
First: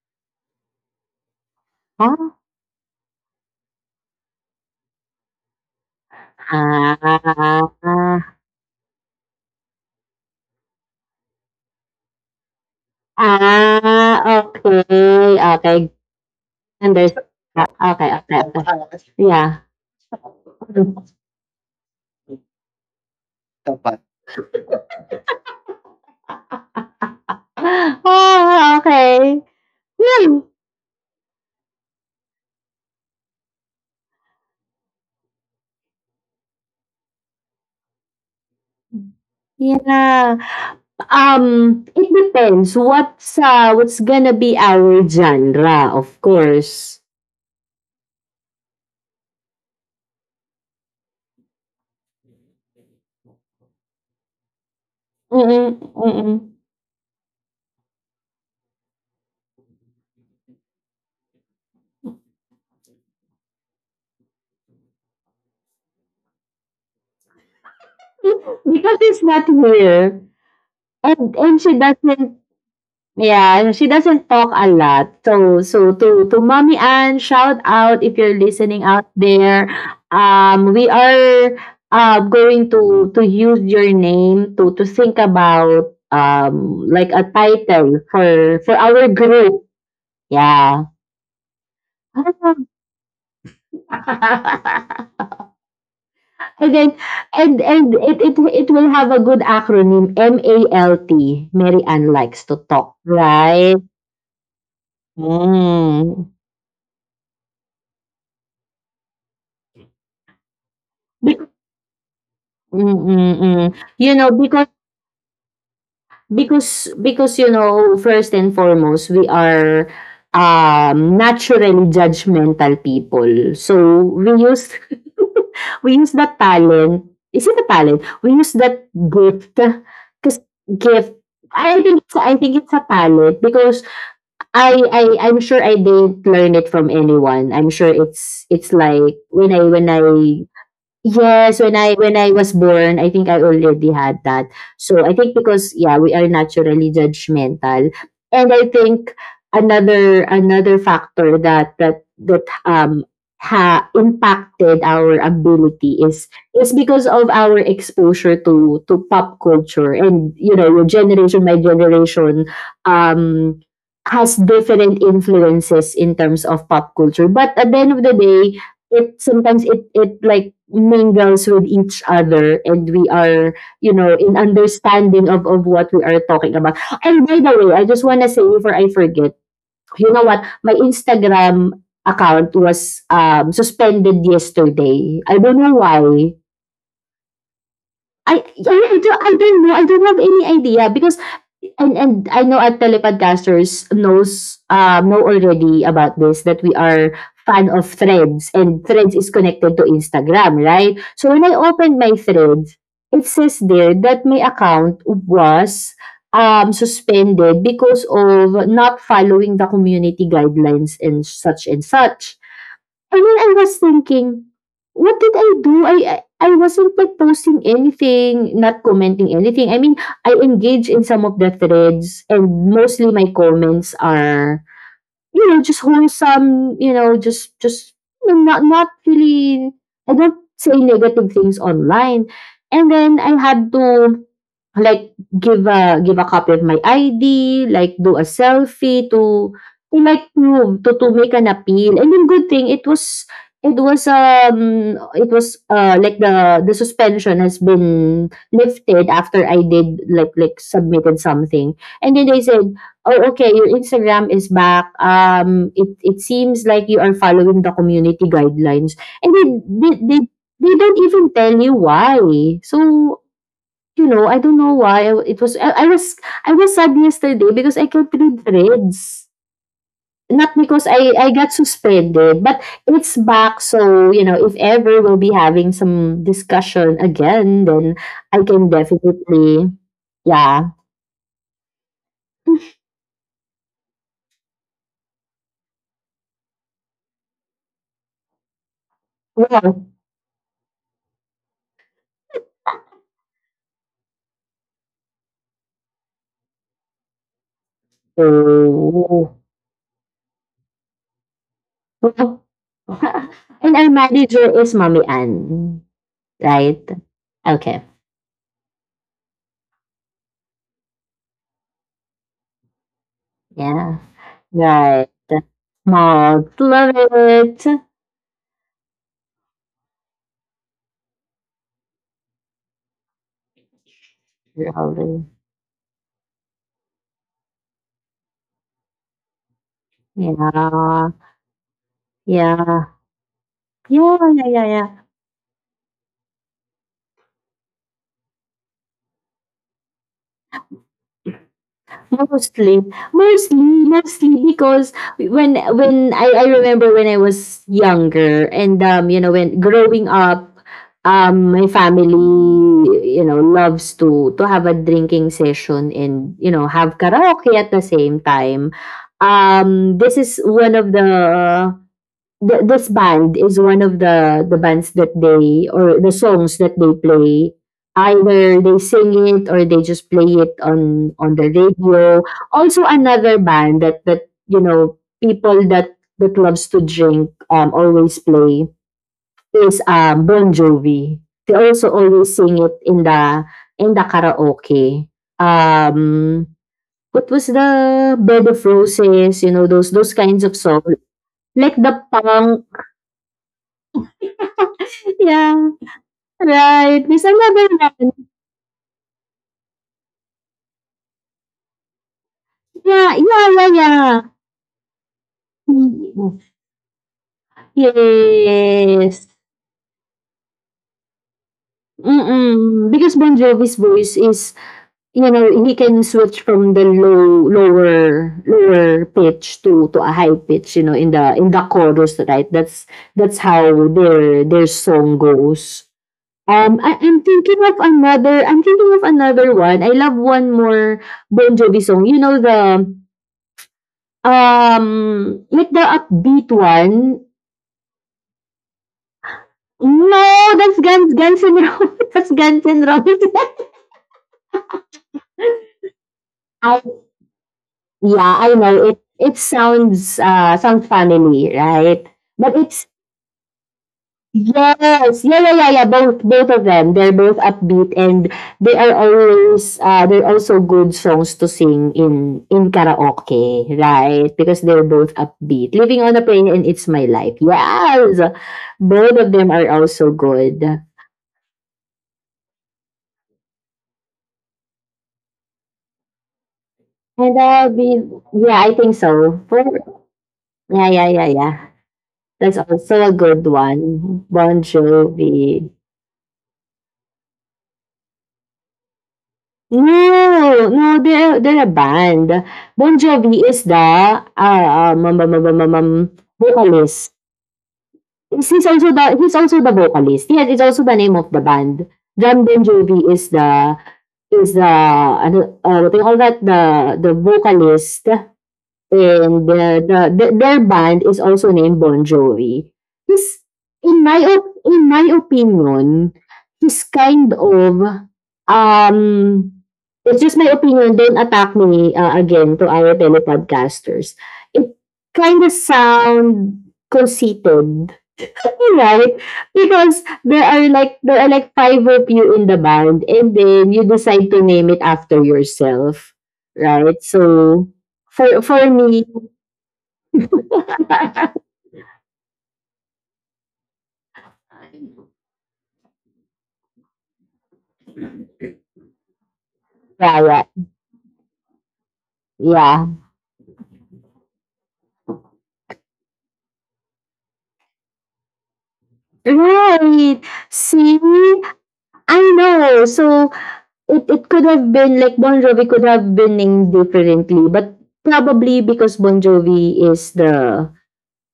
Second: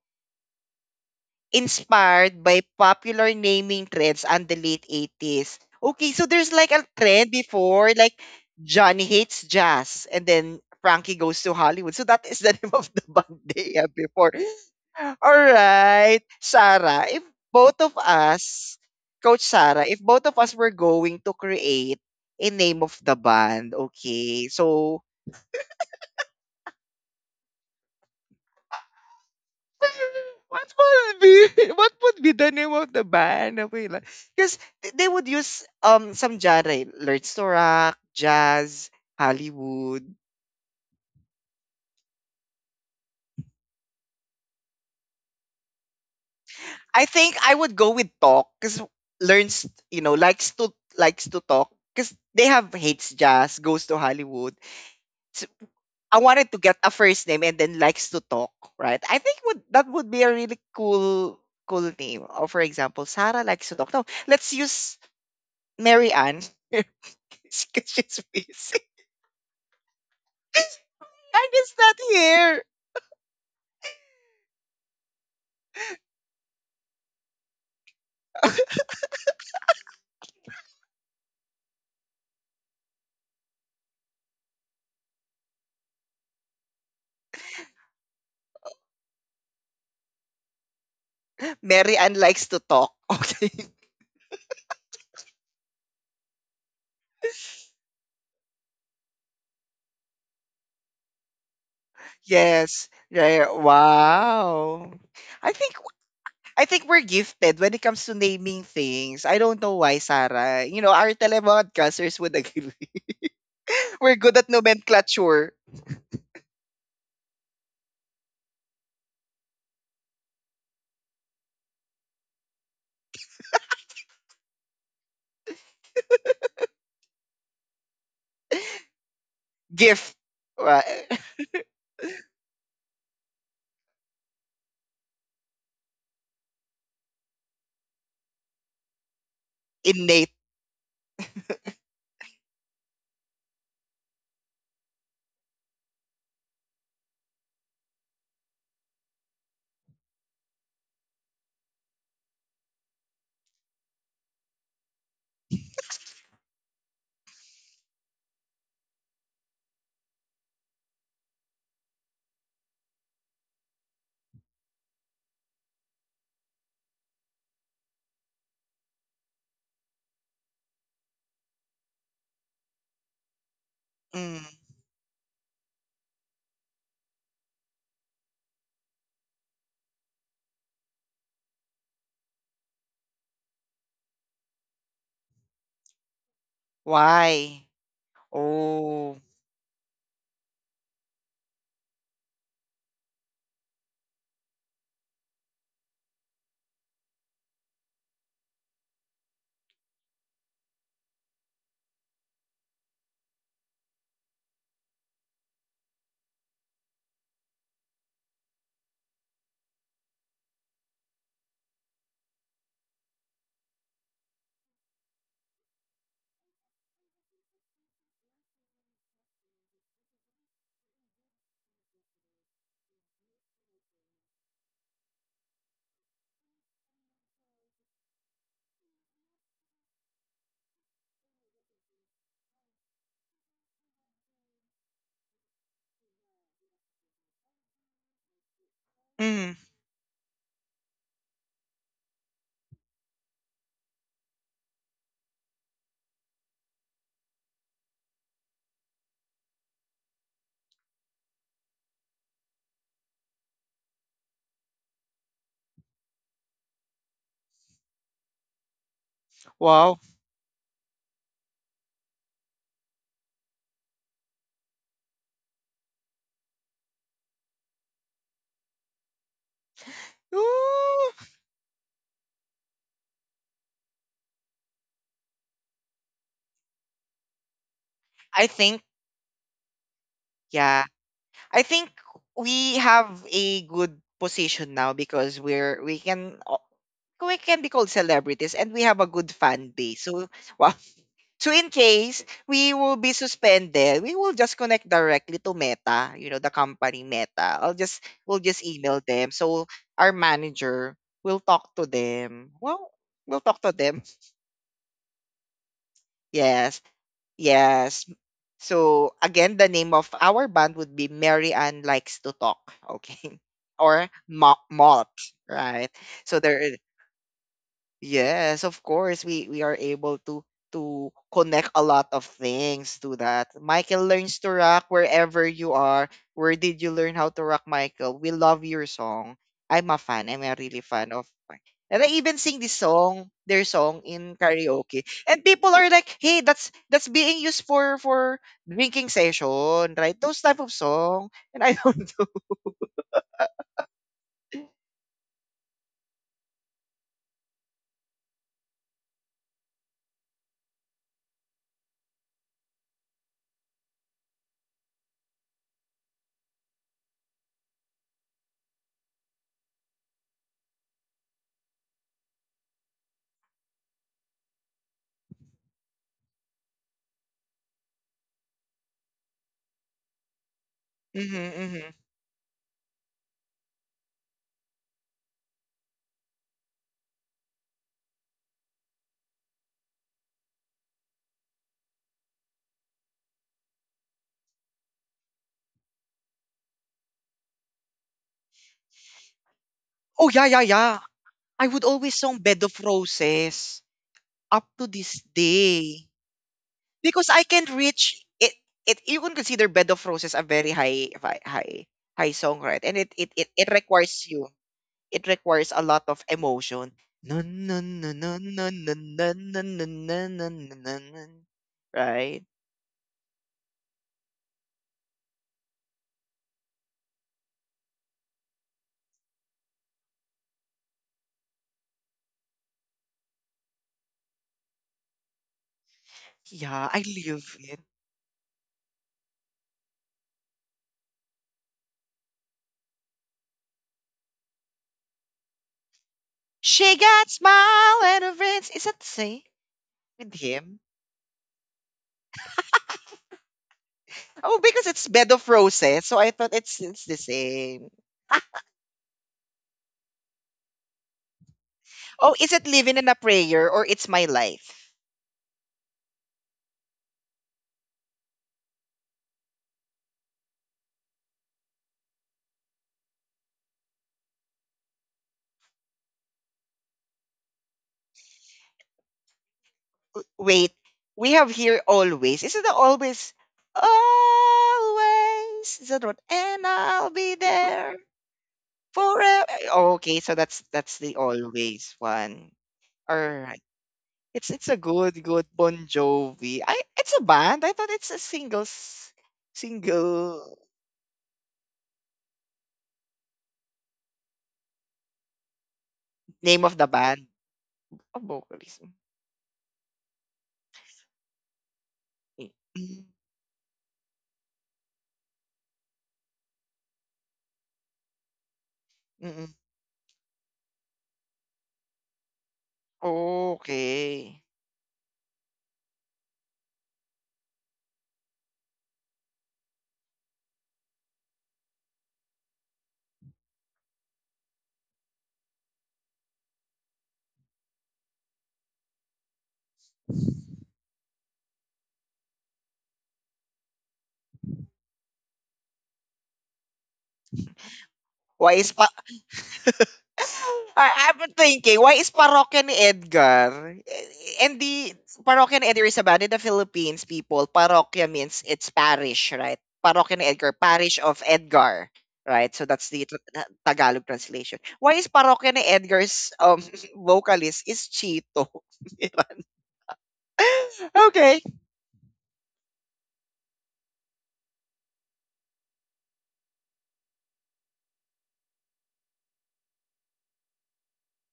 B: Huh?
A: inspired by popular naming trends on the late 80s. Okay, so there's like a
B: Ah,
A: trend
B: ah,
A: before, like
B: ah,
A: Johnny Hates Jazz, and then Frankie Goes to Hollywood. So that is the name of the band they had before.
B: ah, okay,
A: All
B: okay,
A: right, Sarah, if
B: understand.
A: both of
B: Okay, okay,
A: us,
B: okay.
A: Coach
B: Yeah.
A: Sarah, if both of us were going to create a name of the band, okay, so
B: Oh, okay. Hmm.
A: what would be what would be the name of the band? Because they would use some genre, lyrics to rock, jazz, Hollywood.
B: Yeah, um, it depends what's gonna be our genre, of course.
A: I think I would go with talk because learns, you know, likes to likes to talk because they have hates jazz, goes to Hollywood. So
B: Mm,
A: I
B: mm.
A: wanted to get a first name and then likes to talk, right? I think would that would be a really cool name. Or for example, Sarah likes to talk. No, let's use Mary Ann. Because she's busy.
B: Because it's not her, and
A: And
B: and
A: is
B: she
A: not
B: doesn't.
A: here.
B: Yeah, she doesn't talk a lot. So, to Mommy Ann, shout out if you're listening out there. We are, going to use your name to think about, like, a title for our group. Yeah.
A: Mary Ann likes to talk. Okay.
B: and then and it will have a good acronym, M A L T. Mary Ann likes to
A: Yes.
B: talk,
A: Right.
B: right?
A: Wow. I think
B: Mm.
A: I think we're gifted when it comes to naming things. I don't know why, Sarah. You know, our telemodcasters would agree.
B: Mm, mm. You
A: We're
B: know,
A: good at nomenclature.
B: you know, first and foremost, we are, naturally judgmental people. So, we use, we use that talent. Is it a talent? We use that gift,
A: Gift.
B: 'cause
A: Wa-
B: gift. I think it's a talent, because I'm sure I didn't learn it from anyone. I'm sure it's like when I
A: innate.
B: Yes, when I was born, I think I already had that. So I think, because yeah, we are naturally judgmental, and I think another another factor that, impacted our ability is because of our exposure to pop culture, and you know, your generation, my generation, um has different influences in terms of pop culture, but at the end of the day, it like mingles with each other, and we are, you know, in
A: Mm.
B: understanding of what we are talking about. And by the way, I just want to say, before I forget, you know what, my Instagram account was, suspended yesterday. I don't know why.
A: Why? Oh.
B: I don't know. I don't have any idea, because and I know our telepodcasters know already about this, that we are fan of Threads, and Threads is connected to Instagram, right? So when I opened my Threads, it says there that my account was, suspended because of not following the community guidelines and such and such. I mean, I was thinking, what did I do? I wasn't like posting anything, not commenting anything. I mean, I engage in some of the threads and mostly my comments are, just wholesome, just not not really I don't say negative things online. And then I had to like, give a give a copy of my ID, like, do a selfie to
A: Mm.
B: like, prove, to make an appeal. And then good thing it was it was, like, the suspension has been lifted after I did, submitted something. And then they said, "Oh, okay, your Instagram is back. It seems like you are following the community guidelines." And they they
A: Wow.
B: they they don't even tell you why. So, I don't know why. I- It was I was sad yesterday because I killed three threads. Not because I
A: Ooh.
B: I got suspended, but it's back. So you know, if ever we'll be having some discussion again, then I
A: I
B: can
A: think,
B: definitely, yeah.
A: yeah, I think we have a good position now because we can be called celebrities and we have a good fan
B: Well,
A: base. So wow. So in case we will be suspended, we will just connect directly to Meta, you know, the company Meta. I'll just we'll just email
B: oh,
A: them. So our manager will talk to
B: well.
A: them. Well, we'll talk
B: And
A: to
B: our
A: them.
B: manager is Mommy Ann, right?
A: Yes.
B: Okay,
A: Yes. So again, the name of our band would be Mary Ann Likes to Talk, okay?
B: yeah,
A: Or
B: right.
A: Malt, right? So
B: Mom,
A: there.
B: love it.
A: Yes, of course. We are able to connect a lot of things to that. Michael Learns to Rock,
B: Love it.
A: wherever you are. Where did you learn how to rock, Michael? We love your song. I'm a fan. I'm a really
B: Yeah,
A: fan of Mi- And I even sing this
B: yeah.
A: song, their song
B: Yeah,
A: in
B: yeah, yeah, yeah.
A: karaoke. And people are like, "Hey, that's being used for drinking session, right? Those type of song." And I don't know.
B: Mostly, mostly, mostly because when I remember when I was younger and, you know, when growing up, my family, you know, loves to have a drinking session and, you know, have karaoke at the same time. This is one of the this band is one of the bands that they, or the songs that they play either they sing it or they just play it
A: Hmm,
B: on the
A: hmm.
B: radio. Also another band that you know people that loves to drink always play is Bon Jovi. They also always sing it in the karaoke, um what was the Bed of Roses. You know those those
A: Oh
B: kinds
A: yeah,
B: of
A: yeah,
B: songs,
A: yeah. I
B: like
A: would
B: the
A: always song Bed
B: punk.
A: of Roses up to this
B: Yeah,
A: day,
B: right. There's
A: because I can
B: another
A: reach
B: one.
A: it. You can consider Bed of Roses a very high, high, high, high song, right? And it,
B: Yeah,
A: it
B: yeah,
A: it
B: yeah,
A: it
B: yeah.
A: requires you. It requires a lot of
B: Mm,
A: emotion. Nun, nun, nun, nun, nun, nun,
B: yes.
A: nun, nun, nun, nun, nun, nun, nun, nun. Right?
B: Mm-mm. Because Bon Jovi's voice is, you know, he can switch from the low, lower, lower pitch to a high pitch. You know, in the chorus, right? That's that's how their their song goes.
A: Yeah, I
B: I'm thinking
A: love
B: of
A: it.
B: another. I'm thinking of another one. I love one more Bon Jovi song. You know the with the upbeat
A: She
B: one,
A: got smile and a rinse. Is that the same with
B: no, that's
A: him?
B: Guns Guns N' Roses. That's Guns N' Roses.
A: Oh, because it's Bed of Roses, so I thought it's
B: I
A: it's the same.
B: yeah, I know it. It sounds sounds family, right?
A: Oh, is
B: But
A: it
B: it's
A: Living in a Prayer or It's My Life?
B: yes, yeah, yeah, yeah, yeah. Both both of them, they're both upbeat and they are always they're also good songs to sing in karaoke, right? Because they're both upbeat. Living on a Prayer and It's My Life. Yes, both of them are also good.
A: Wait, we have here always. Is it that always? Always. Is that what? And I'll be
B: And I'll
A: there
B: be, yeah, I think so.
A: forever.
B: For,
A: Okay, so that's
B: yeah,
A: that's
B: yeah,
A: the
B: yeah, yeah.
A: always one.
B: That's also a
A: All
B: good
A: right.
B: one.
A: It's
B: Bon
A: it's a good
B: Jovi.
A: Bon Jovi. I It's a band. I thought it's a single single
B: No, no, they're a band. Bon Jovi is the um, um, um, um, um, um, um,
A: name of the
B: vocalist.
A: band. A
B: He's
A: vocalist.
B: also the he's also the vocalist. Yes, it's also the name of the band. John
A: Mm,
B: Bon
A: mm,
B: Jovi is the ano, what do you call that, the vocalist,
A: mm,
B: and
A: mm.
B: the their band is also named Bon Jovi. He's
A: Okay.
B: in my opinion, he's kind of um it's just my opinion. Don't attack me again to our telepodcasters. It kind of sound conceited, right? Because there are like five of you in the band, and then you decide to name it after yourself, right? So
A: Why
B: for
A: is
B: me,
A: I've
B: yeah,
A: been thinking, why is Parokya ni Edgar? And the Parokya ni Edgar is about in the Philippines, people. Parokya means it's parish, right? Parokya ni
B: yeah,
A: Edgar, parish of Edgar, right? So
B: yeah.
A: that's the Tagalog translation. Why is Parokya ni Edgar's vocalist is Chito? Diba?
B: Right. See,
A: Okay.
B: I know. So it could have been like Bon Jovi could have been named differently, but probably because Bon Jovi is the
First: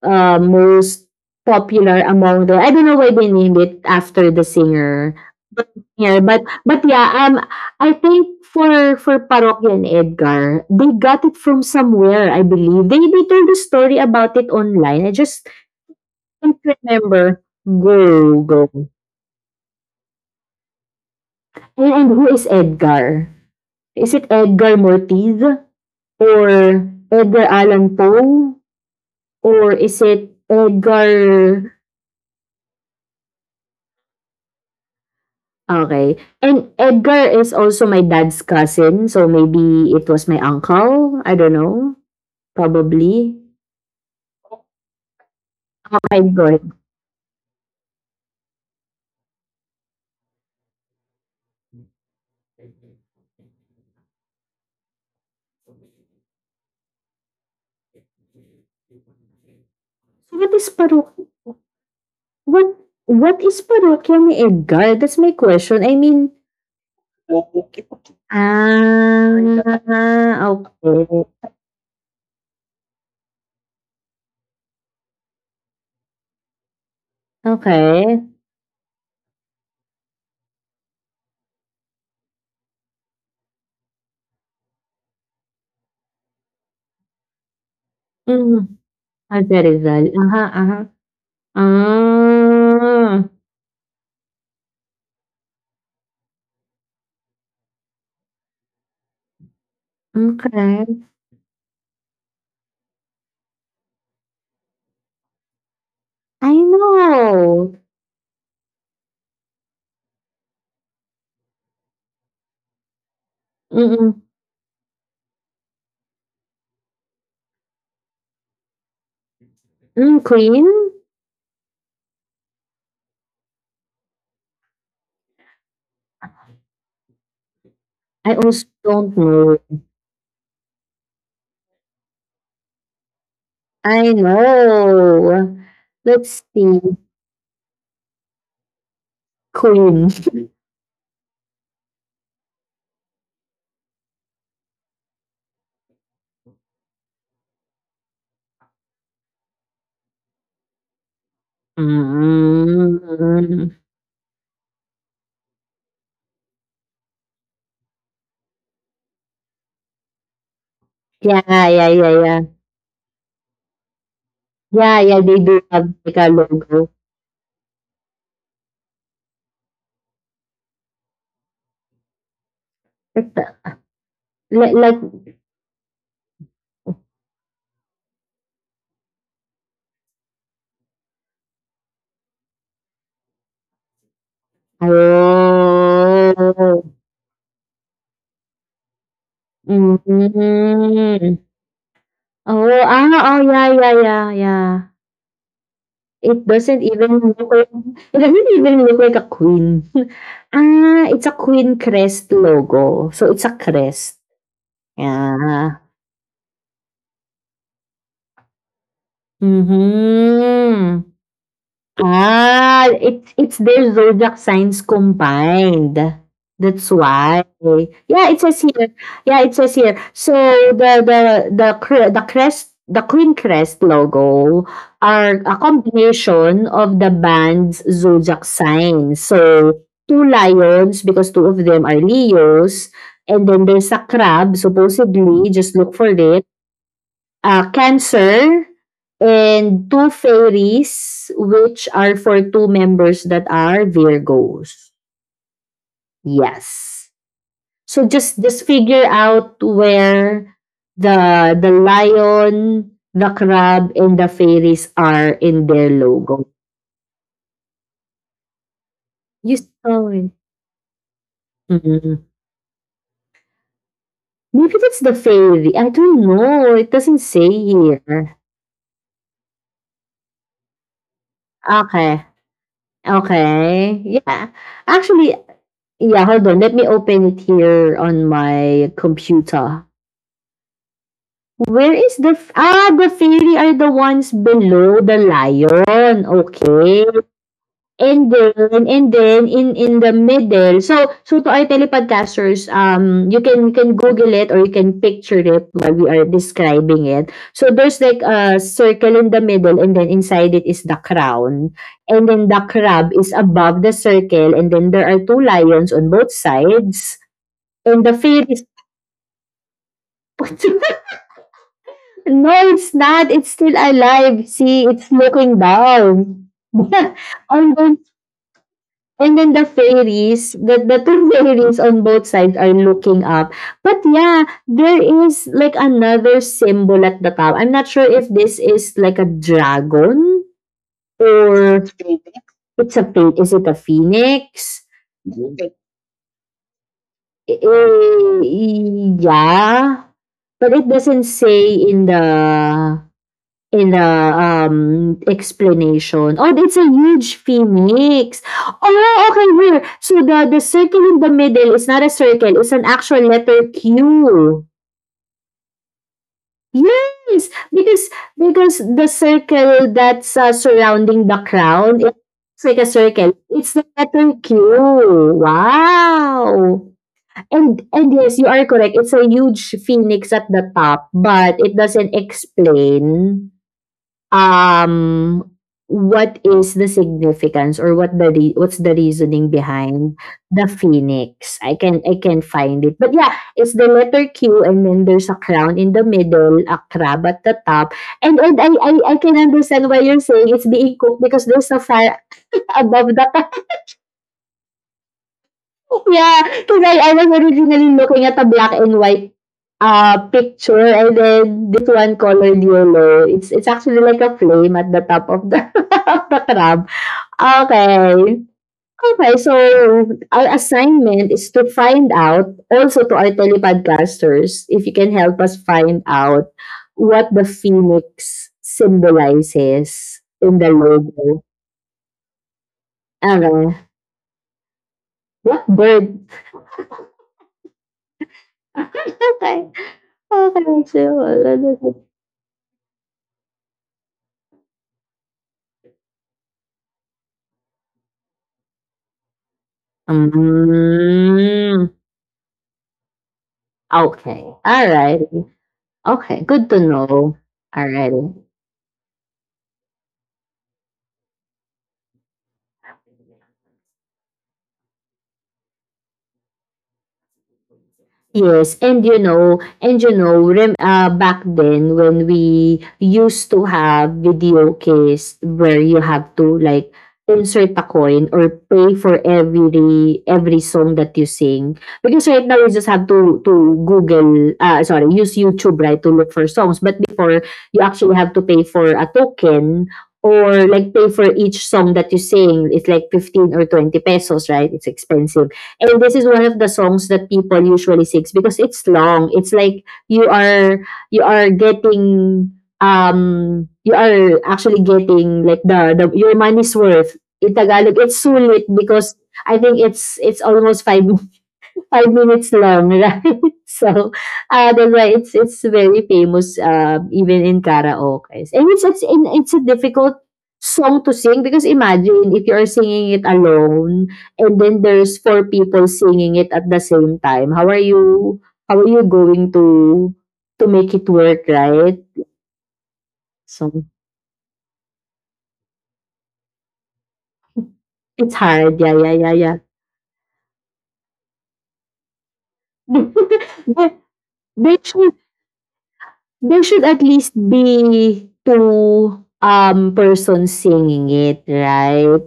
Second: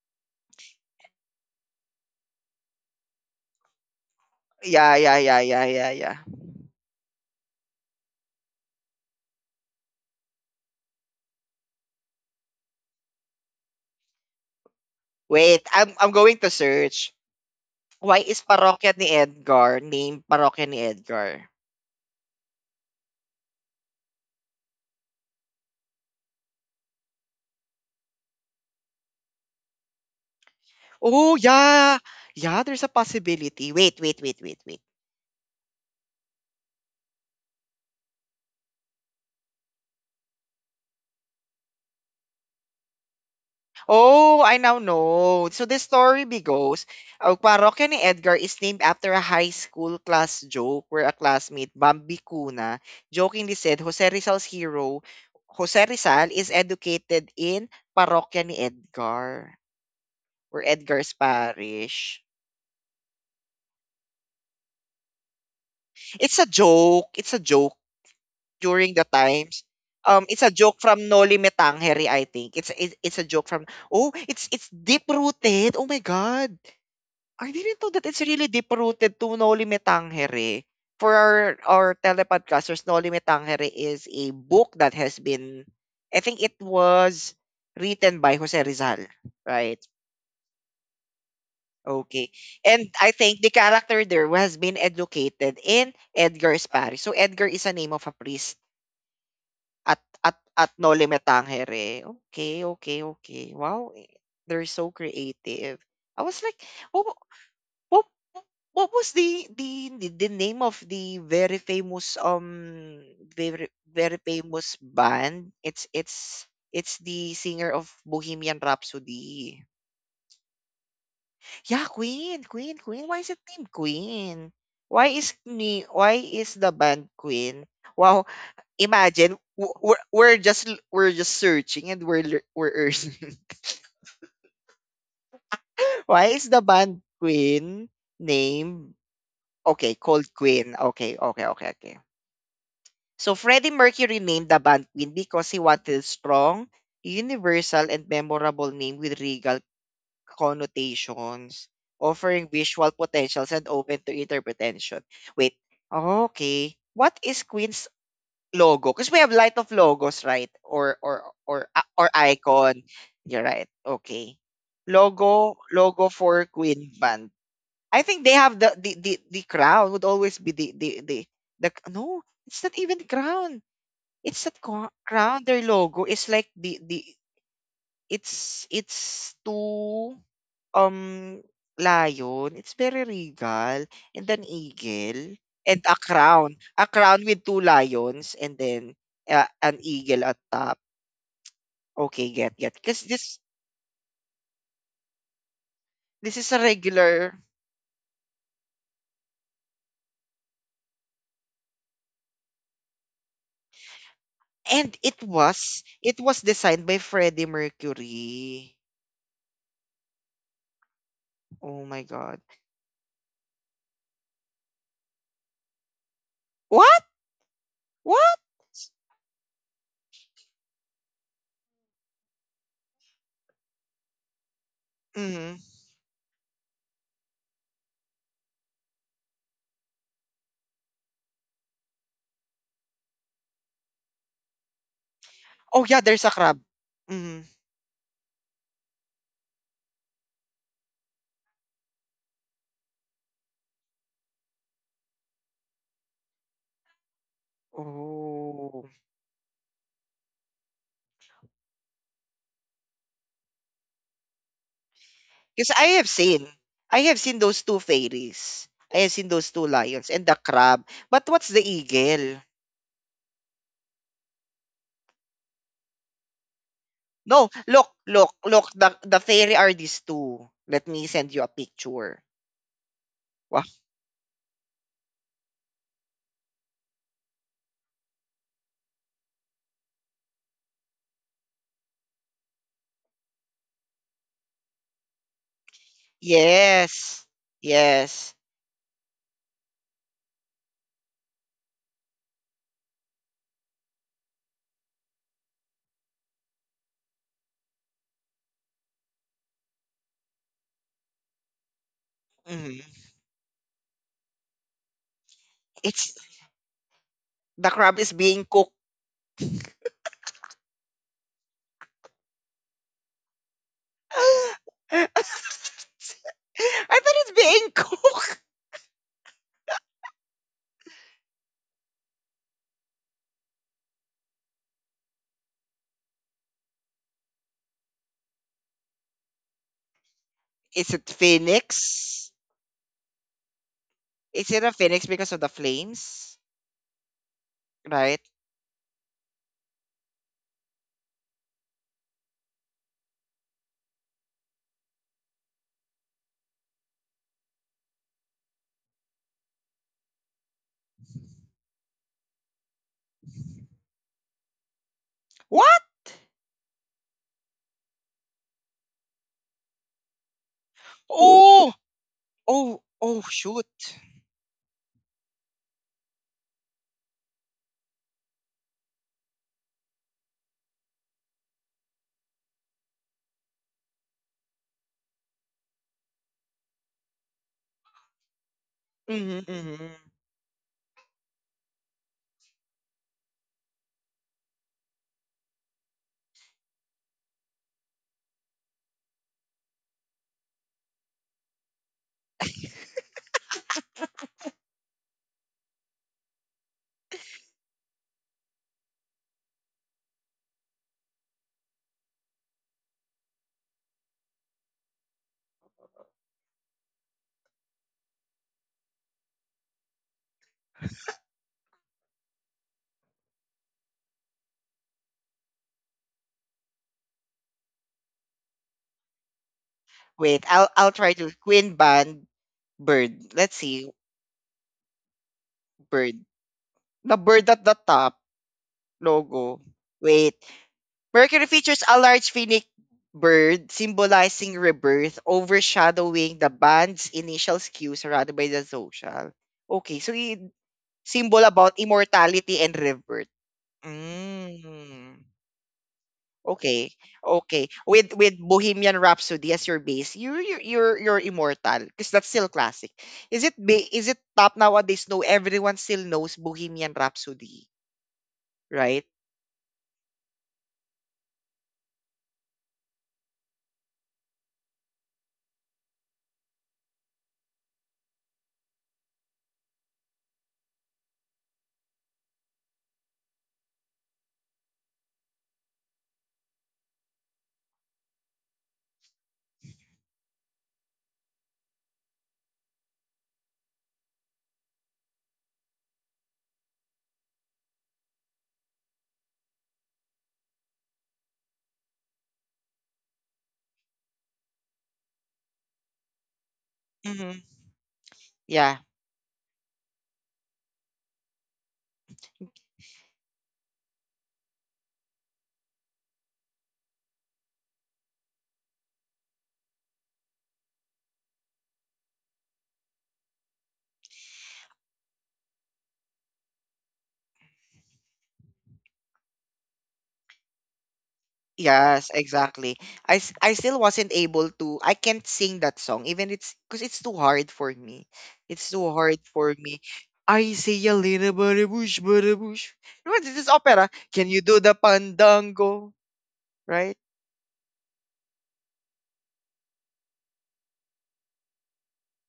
B: most popular among the. I don't know why they named it after the
A: Yeah,
B: singer.
A: yeah, yeah, yeah,
B: But
A: yeah, yeah.
B: yeah, but yeah, I think for Parokya and Edgar, they got it from somewhere. I believe they told the story about it online. I just
A: Wait, I'm going to
B: can't
A: search.
B: remember.
A: Why is
B: Go, go.
A: Parokya ni Edgar named Parokya ni Edgar?
B: And who is Edgar? Is it Edgar Mortiz? Or Edgar Allan Poe? Or is it
A: Oh,
B: Edgar...
A: yeah. Yeah, there's a possibility. Wait, wait, wait, wait, wait.
B: Okay. And Edgar is also my dad's cousin, so maybe it was my uncle. I don't know. Probably.
A: Oh, I now know. So the
B: Oh my
A: story be
B: God.
A: goes, Parokya ni Edgar is named after a high school class joke where a classmate, Bambi Cuna, jokingly said Jose Rizal's hero, Jose Rizal, is educated in Parokya ni Edgar,
B: So what
A: or
B: is paro?
A: Edgar's parish.
B: What, what is parokya ni Edgar? That's my question. I mean,
A: It's a joke. It's a joke during the times.
B: ah,
A: It's a joke from
B: okay.
A: Noli Me Tangere, I think. It's a joke from oh, it's deep rooted. Oh my god, I didn't know that it's
B: Okay.
A: really deep rooted to Noli Me Tangere. For our telepodcasters, Noli Me Tangere is a book that has been, I think it was, written by Jose
B: Mm,
A: Rizal, right?
B: Alperizal. Uh-huh, uh-huh.
A: Okay. And I
B: Ah,
A: think the character there has been educated in Edgar's Paris. So Edgar is a name of a priest at
B: okay.
A: Noli Me Tangere. Okay, okay, okay. Wow, eh, they're so creative. I was like,
B: I
A: what wa-
B: know.
A: what what was the name of the very famous very, very
B: Mm-mm.
A: famous band? It's it's the singer of Bohemian Rhapsody.
B: Mm, hmm, Queen?
A: Yeah, Queen, Queen, Queen. Why is it named Queen? Why is the band Queen? Wow,
B: I also don't
A: imagine
B: know.
A: we're just searching and we're earning.
B: I know.
A: Why
B: Let's
A: is the
B: see.
A: band Queen name okay,
B: Queen.
A: called Queen. Okay, okay, okay, okay. So Freddie Mercury named the band Queen because he wanted a strong, universal and memorable name with regal connotations, offering visual potentials and
B: Mm.
A: open to interpretation. Wait, okay. What is Queen's logo? Because we have light of logos, right? Or
B: Yeah, yeah,
A: or
B: yeah, yeah.
A: icon. You're right. Okay.
B: Yeah, yeah, they do have
A: Logo
B: like a
A: for
B: logo.
A: Queen band. I think they have the crown would always be the no. It's not even
B: Like the
A: crown. It's not
B: like like
A: crown. Their logo is like the it's too um, lion, it's very regal, and an eagle, and a crown. A
B: oh.
A: crown with two lions, and then an
B: Hmm.
A: eagle at top. Okay, get, get.
B: Oh,
A: Because
B: ah, oh, yeah, yeah, yeah, yeah.
A: this
B: It
A: is a
B: doesn't even
A: regular,
B: look like it doesn't even look like a queen. Ah, it's a queen crest logo. So, it's a crest.
A: and
B: Yeah.
A: it was designed by Freddie Mercury.
B: Mhm.
A: Oh my God.
B: Ah, it's their zodiac signs combined. That's
A: What?
B: why. Yeah,
A: What?
B: it says here. Yeah, it says here. So the the crest, the Queen Crest logo are
A: Mm.
B: a combination of the band's zodiac signs. So two lions because two of them are Leos, and then there's a crab. Supposedly, just
A: Oh
B: look
A: yeah,
B: for
A: there's a
B: it
A: crab. Mm.
B: Cancer, and two fairies, which are for two members that are Virgos. Yes. So just just
A: Oh.
B: figure out where the lion, the crab, and the fairies are in
A: Because
B: their logo.
A: I have seen those two fairies. I have seen those
B: You
A: two
B: saw
A: lions and
B: it.
A: the crab. But what's the
B: Mm.
A: eagle?
B: Maybe that's the fairy. I don't know. It doesn't
A: No,
B: say
A: look, look,
B: here.
A: look. The fairy are these two. Let me send you a picture.
B: Okay.
A: Wow.
B: Okay. Yeah. Actually, yeah, hold on. Let me open it here on my computer. Where is the ah, the fairy are the ones below the lion. Okay.
A: Yes, yes.
B: And then in the middle. So to our telepodcasters, you can google it or you can picture it while we are describing it. So there's like a circle in the middle and then inside it is the crown. And then the
A: Mhm.
B: crab is above the circle and then there are two lions
A: It's
B: on both sides.
A: The crab
B: And
A: is
B: the
A: being
B: fear is
A: cooked.
B: no, it's not. It's still alive. See,
A: I
B: it's looking down.
A: thought it's being
B: And then
A: cooked.
B: and then the fairies, the two fairies on both sides are looking up. But yeah, there is like another symbol at the top. I'm not sure if this is like a dragon
A: Is it
B: or
A: phoenix?
B: it's a is it a
A: Is it a
B: phoenix?
A: phoenix because of the flames? Right?
B: Eh, yeah, but it doesn't say in the, explanation. Oh, it's a huge phoenix. Oh, okay, here. So the circle in the middle is not a circle, it's an actual letter Q.
A: What?
B: Yes, because because the circle that's, surrounding the
A: Oh,
B: crown, it's like
A: oh,
B: a
A: oh,
B: circle.
A: shoot.
B: It's the letter Q. Wow! And yes, you are correct. It's a huge phoenix at the top, but it doesn't explain um, what is the significance or what the what's the
A: Hmm,
B: reasoning
A: hmm.
B: behind the phoenix? I can find it. But yeah, it's the letter Q and then there's a crown in the middle, a crab at the top. And I can understand why you're saying it's being cooked because there's a fire above the yeah, because was originally looking at a black and white picture and then this one colored yellow. It's actually like a flame at the top of the of the crab. Okay. Okay, so our assignment is to find out also to our telepodcasters if you can help us find out what the phoenix symbolizes
A: Wait,
B: in the
A: I'll try to
B: logo.
A: Queen Band Bird. Let's
B: Okay.
A: see.
B: What
A: Bird.
B: bird
A: The bird at the top logo. Wait.
B: okay. Let's
A: Mercury features a large phoenix bird symbolizing rebirth, overshadowing the band's initial skew surrounded by the social. Okay, so it symbol about
B: mm,
A: immortality and rebirth.
B: okay. All
A: Mm.
B: righty. Okay. Good to
A: Okay.
B: know.
A: Okay.
B: All righty.
A: With Bohemian Rhapsody as your base, you're immortal because that's still classic. Is it is it top nowadays? No, everyone still knows Bohemian Rhapsody,
B: Yes,
A: right?
B: and you know, rem, back then when we used to have video case where you have to like insert a coin or pay for every every song that you sing because right now you just have to Google, sorry, use YouTube, right, to look for songs. But before you actually have to pay for a token or like pay for each song that you sing. It's like 15 or 20 pesos, right? It's expensive. And this is one of the songs that people usually sings because it's long. It's like you are getting you are actually getting like the your money's worth
A: Mm-hmm.
B: in Tagalog. It's sulit
A: Yeah.
B: because I think it's almost five 5 minutes long, right? So, that's why it's very famous, even in karaoke. And it's and it's a difficult song to sing because imagine if you are singing it alone and then there's four people singing it at the same time. How are you? How are you going to make it work, right?
A: Yes, exactly. I
B: So
A: still wasn't able to I can't sing that song, even it's because it's too hard for me.
B: it's
A: It's
B: hard.
A: too
B: Yeah, yeah,
A: hard
B: yeah,
A: for
B: yeah.
A: me. I say a little bit bush but bush. You This is this opera.
B: they,
A: Can you do the
B: they
A: pandango?
B: there should
A: Right?
B: at least be 2 persons singing it, right?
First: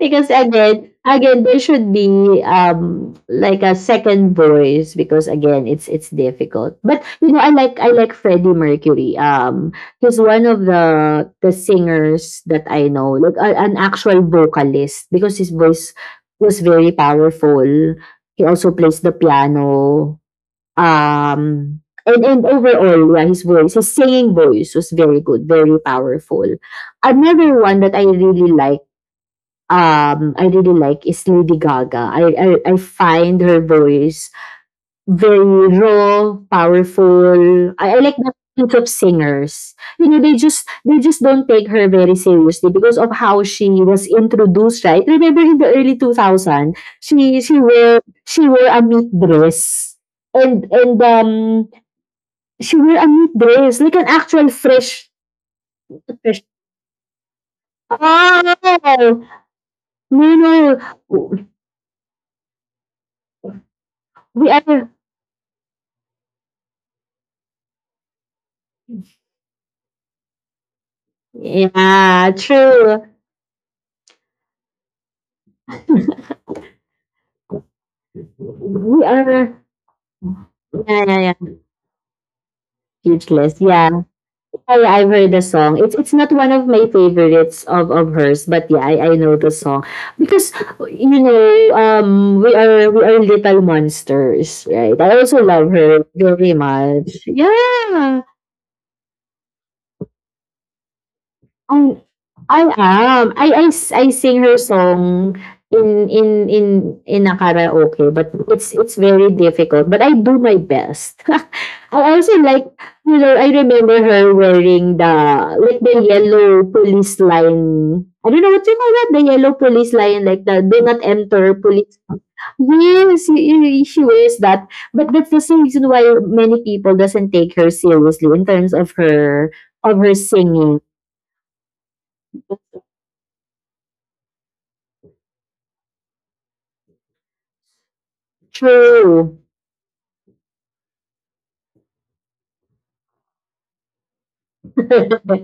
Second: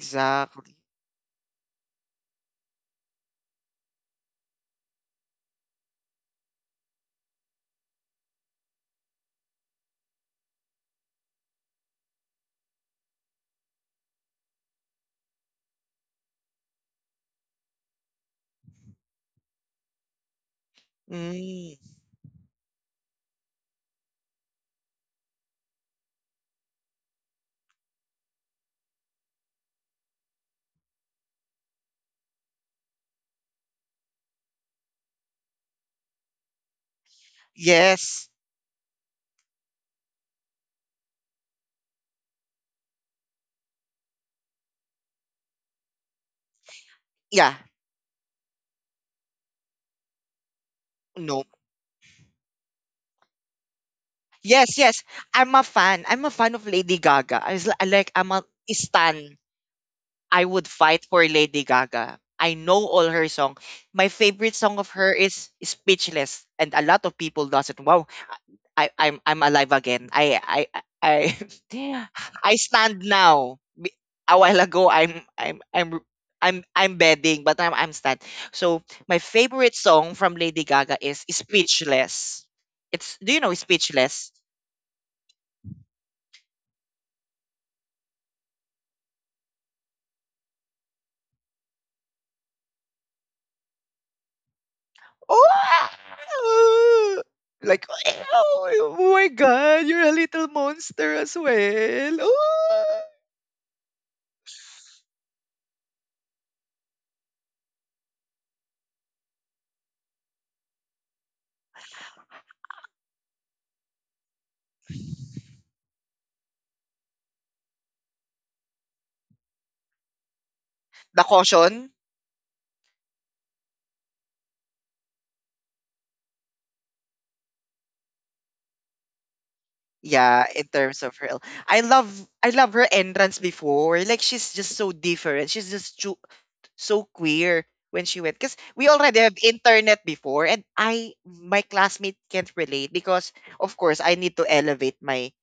B: Because again again, there should be, like a second voice because again, it's difficult. But, you know, I like Freddie Mercury. He's one of the singers that I know, like an actual vocalist because his voice was very powerful. He also plays the piano.
A: Mm,
B: Um, and overall, yeah, his voice, his singing voice was very good, very powerful. Another one that I really like is Lady Gaga. I find her voice very raw, powerful. I like
A: yes.
B: that kinds of singers. You know, they just don't take her very seriously because of how she was introduced, right? Remember in the early 2000, she
A: Yeah.
B: she wore she wore a meat dress. And and
A: No.
B: um she wear a meat dress, like an actual
A: Yes, yes.
B: fresh
A: I'm a fan. I'm a
B: fresh
A: fan of Lady Gaga. I was like I'm a
B: Oh,
A: stan.
B: no,
A: I would fight for
B: no.
A: Lady Gaga. I know all her song. My
B: We
A: favorite song
B: are
A: of her is Speechless, and a lot of people doesn't. Wow, I'm alive again. I I
B: Yeah,
A: I
B: true.
A: stand now. A while ago I'm bedding, but I'm stand. So
B: we
A: my
B: are
A: favorite song from Lady Gaga
B: Yeah,
A: is
B: yeah, yeah.
A: Speechless. It's Do you know
B: Speechless. Yeah.
A: Speechless?
B: I've heard the song. It's not one of my favorites of hers, but yeah, I know the song. Because you know, we are little monsters, right? I also love her very much.
A: Oh, like
B: Yeah.
A: oh my god, you're a little monster as
B: I,
A: well.
B: I
A: Oh,
B: am. I sing her song in in in in a karaoke, but it's very difficult, but I do my best. I also like, you know, I remember her wearing the yellow police line. I don't know what you call that, the yellow police line, like the do not
A: the
B: enter
A: caution.
B: police. Yes, she wears that. But that's the same reason why many people doesn't take her seriously in terms of her
A: Yeah, in
B: singing.
A: terms of her, I love her entrance before. Like she's just so different. She's just too, so queer when she went, because we already have
B: True.
A: internet before, and I my classmate can't relate, because of course I need to elevate my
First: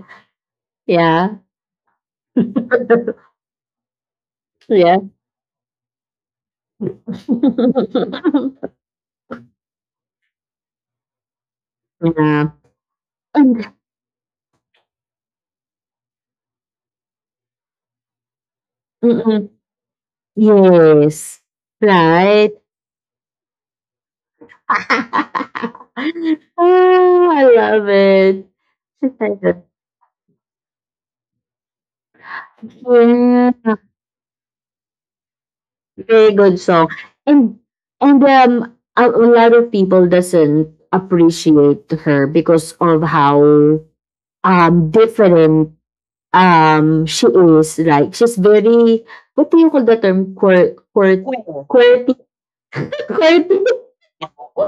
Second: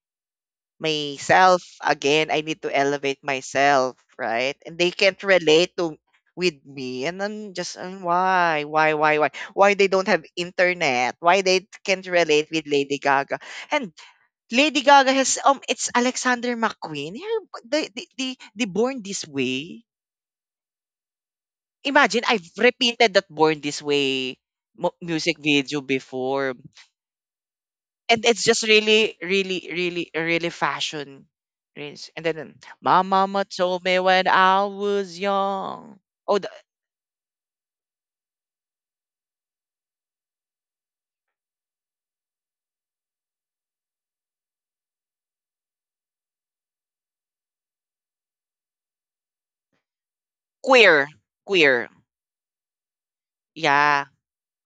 B: yeah.
A: myself again. I need to elevate myself, right? And they
B: yeah.
A: can't relate to with me. And then just why they don't have internet? Why they can't relate
B: yeah.
A: with Lady Gaga?
B: And-
A: And Lady Gaga has it's Alexander McQueen. The Born This
B: mm-mm.
A: Way.
B: Yes.
A: Imagine I've
B: Right.
A: repeated that Born This Way music video before.
B: Oh, I love
A: And
B: it.
A: it's just really,
B: like
A: really, really, really fashion. Rinse. And then my mama
B: Yeah.
A: told me when I was young.
B: Very
A: Oh,
B: good song. And and a lot of people doesn't appreciate her because of how different. She is like she's very, what do you call the term? Quir
A: queer.
B: quir
A: Queer.
B: quirky? Quirky?
A: Yeah.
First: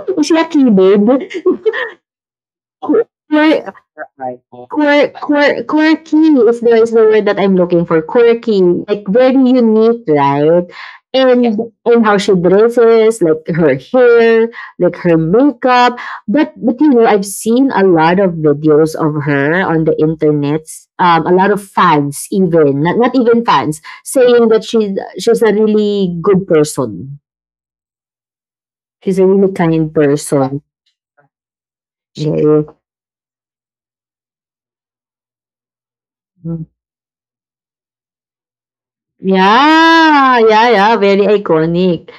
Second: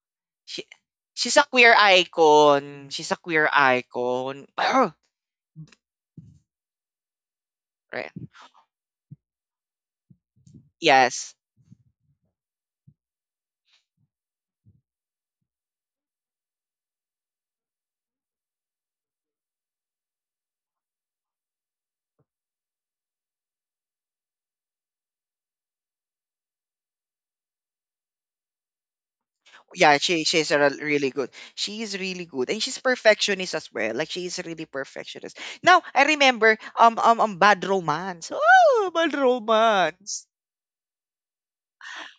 B: Is she a
A: She,
B: keyboard?
A: she's a queer icon.
B: Quir-
A: She's a queer
B: Right.
A: icon.
B: Quirky is the word that I'm looking for.
A: Right.
B: Quirky, like very unique, right?
A: Yes.
B: And how she dresses, like her hair, like her makeup. But you know, I've seen a lot of videos of her on the internet. A lot of fans, even not not even fans, saying that she's a really good person. She's a really kind
A: Yeah, she's a
B: person.
A: really good. She is really good, and
B: Yeah.
A: she's perfectionist as well. Like she is really perfectionist. Now I remember bad romance. Oh, bad romance.
B: Yeah, yeah, yeah, very iconic.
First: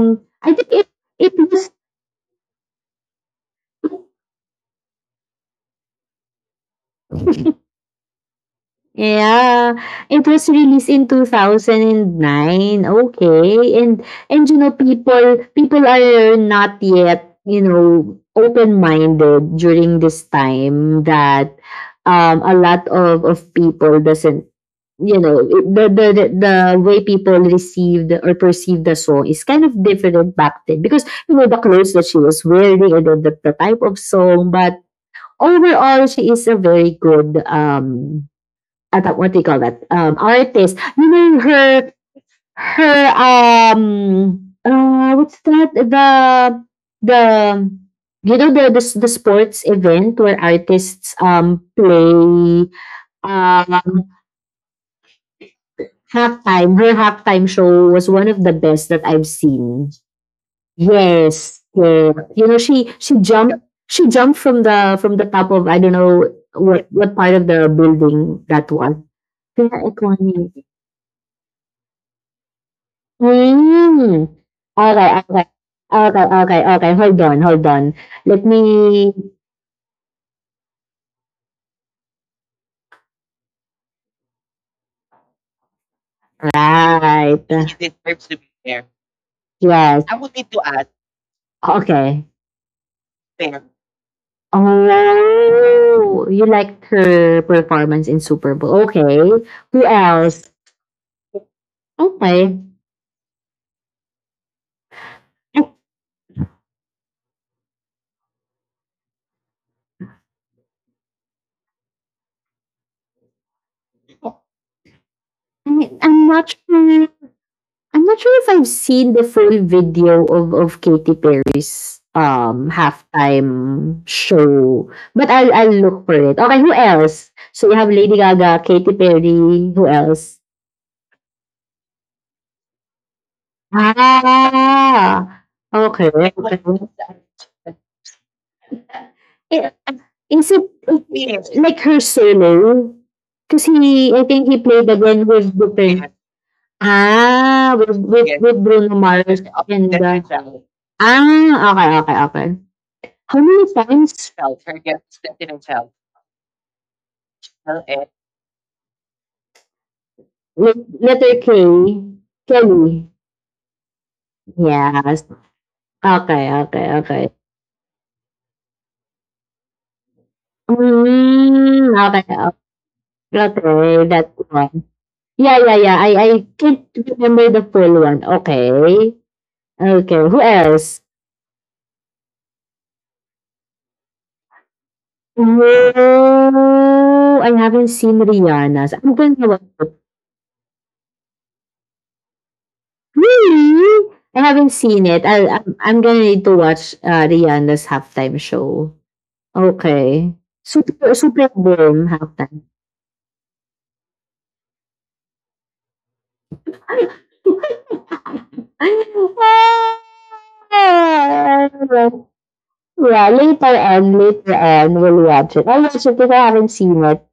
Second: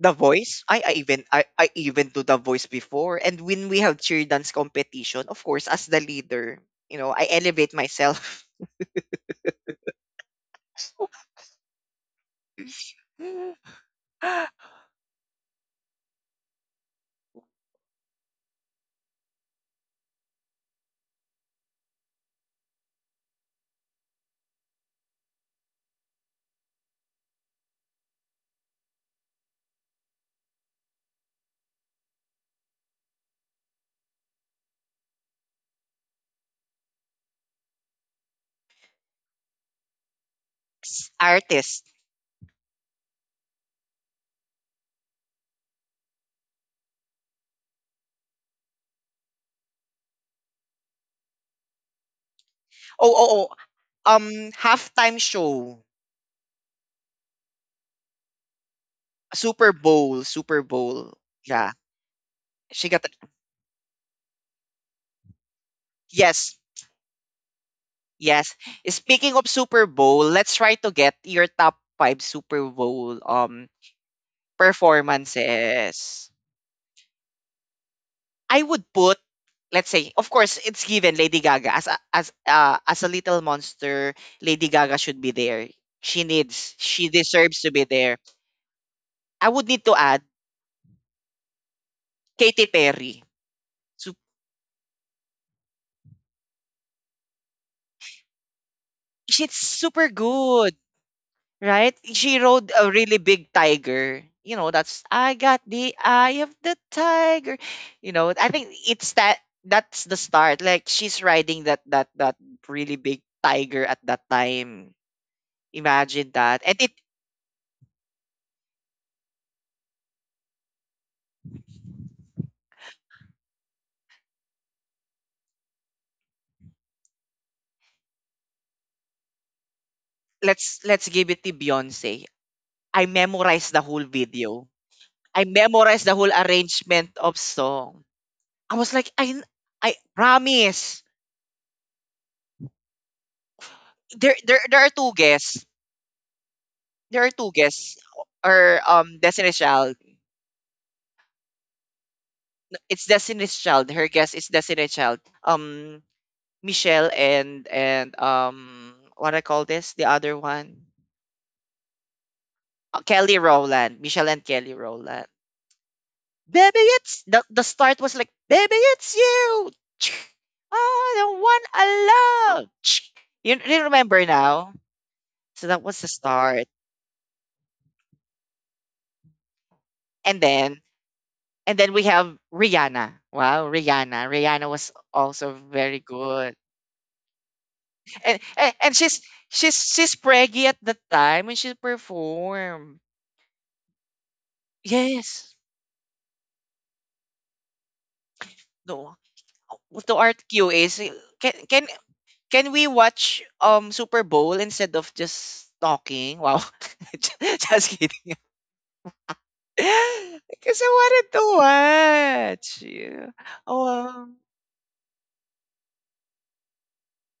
A: The
B: I
A: voice.
B: think it it
A: I
B: was
A: even do the voice before. And when we have cheer dance competition, of course, as the leader, you know, I elevate myself.
B: yeah, it was released in 2009. Okay. And you know, people people are not yet, you know, open-minded during this time that a lot of people doesn't, you know, the way people received or perceived the song is kind of different back then because you know the clothes that she was wearing, and then the type of song. But overall she is a very good, I, what do you call that, artist, you know,
A: Artist.
B: her her um what's that, the, the you know, the, the sports event where artists play.
A: Oh, oh, oh.
B: um
A: Halftime show.
B: Halftime. Her halftime show was one of the best that I've
A: Super
B: seen.
A: Bowl. Super Bowl.
B: Yes,
A: Yeah.
B: yeah. You know
A: She
B: she
A: got
B: she jumped she jumped from the top of, I don't know
A: Yes.
B: what part of the building
A: Yes.
B: that was.
A: Speaking of
B: Kaya
A: Super Bowl, let's
B: iconic.
A: try to get your top five Super Bowl
B: Mm. Okay, okay, okay,
A: performances.
B: okay, okay. Hold on, hold on. Let
A: I would
B: me.
A: put, let's say, of course, it's given Lady Gaga as a, as a little monster. Lady Gaga should be there. She
B: Right.
A: deserves to be there. I would need to
B: Yes.
A: add
B: Okay.
A: Katy Perry. So
B: Oh, you liked her performance in Super Bowl. Okay.
A: she's
B: Who
A: super
B: else?
A: good, right? She
B: Okay.
A: rode a really big tiger. You know, that's I got
B: I
A: the eye of the tiger. You know, I think it's that that's the start. Like she's riding that really big tiger at that time. Imagine
B: I'm not
A: that. And it
B: sure. I'm not sure if I've seen the full video of Katy Perry's halftime show, but I'll look for it. Okay, who else? So you have Lady Gaga, Katy Perry. Who else?
A: Let's give it to Beyonce. I memorized the whole video. I
B: Ah,
A: memorized the
B: okay.
A: whole arrangement
B: Okay.
A: of song. I was like, I
B: Eh,
A: I
B: is it
A: promise.
B: eh, like her solo? Because he, I
A: There
B: think
A: there
B: he
A: there are
B: played
A: two
B: again with
A: guests.
B: the pair.
A: There are two
B: Ah,
A: guests
B: with yes, with
A: or
B: Bruno Mars. Yes,
A: Destiny's Child.
B: and that's the right. Ah, okay, okay, okay.
A: It's
B: How
A: Destiny's
B: many
A: Child. Her
B: times,
A: guest is Destiny's Child. Michelle and what I call this the other one.
B: with letter K, Kelly?
A: Kelly Rowland. Michelle and Kelly Rowland.
B: Yes. Okay,
A: Baby,
B: okay,
A: it's
B: okay.
A: the start was like, Baby, it's you. Oh, the one
B: Mm, okay,
A: I love. You
B: okay,
A: remember
B: that
A: now?
B: one. Yeah,
A: So that
B: yeah,
A: was
B: yeah.
A: the
B: I
A: start.
B: can't remember the full one. Okay. Okay,
A: And
B: who
A: then
B: else?
A: and then we have Rihanna. Wow, Rihanna. Rihanna was also very good.
B: Oh, I haven't seen
A: And
B: Rihanna's.
A: she's
B: I'm going to watch
A: she's
B: it.
A: she's preggy at the time when she performed.
B: Really? I haven't seen it. i
A: Yes.
B: I'm, I'm gonna need to watch Rihanna's halftime show.
A: No. To our
B: Okay.
A: QAs,
B: Super,
A: can
B: Super
A: can
B: Bowl halftime.
A: can we watch Super Bowl instead of just talking? Wow. Just kidding. Because I wanted to watch. Yeah.
B: Yeah, later
A: Oh,
B: on,
A: um,
B: later on, we'll watch it. I'll watch it if I haven't seen it.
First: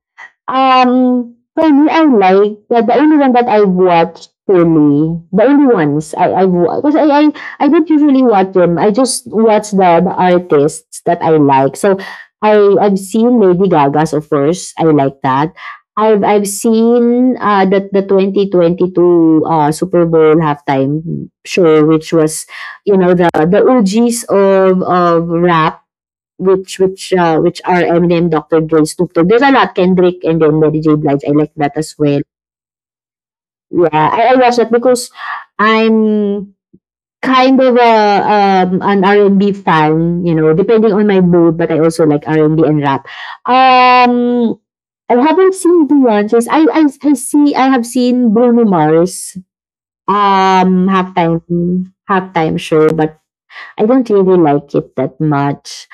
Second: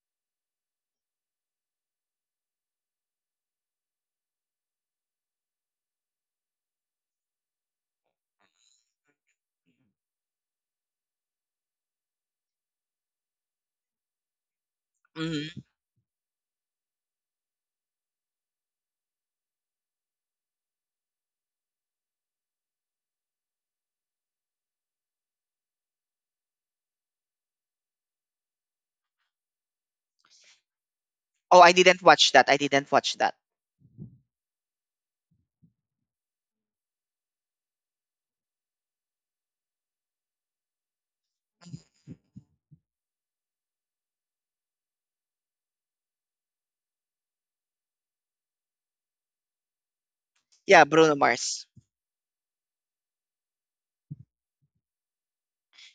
B: For me, I like the only one that I've watched, really, the only ones I've watched because I don't usually watch them. I just watch the artists that I like. So I've seen Lady Gaga's, of course. I like that.
A: mhm.
B: I've seen the 2022 Super Bowl halftime show, which was, you know, the OGs of rap, which are Eminem, Dr. Dre, Snoop Dogg. There's a lot, Kendrick and then Mary J. Blige. I like
A: Oh, I
B: that as
A: didn't
B: well.
A: watch that. I didn't watch that.
B: Yeah, I watch that because I'm kind of an R&B fan. You know, depending on my mood, but I also like R&B and B and rap. Um, I haven't seen Beyonce's. I see. I have seen Bruno Mars.
A: Yeah,
B: Um,
A: Bruno Mars.
B: halftime halftime show, but I don't really like it that much.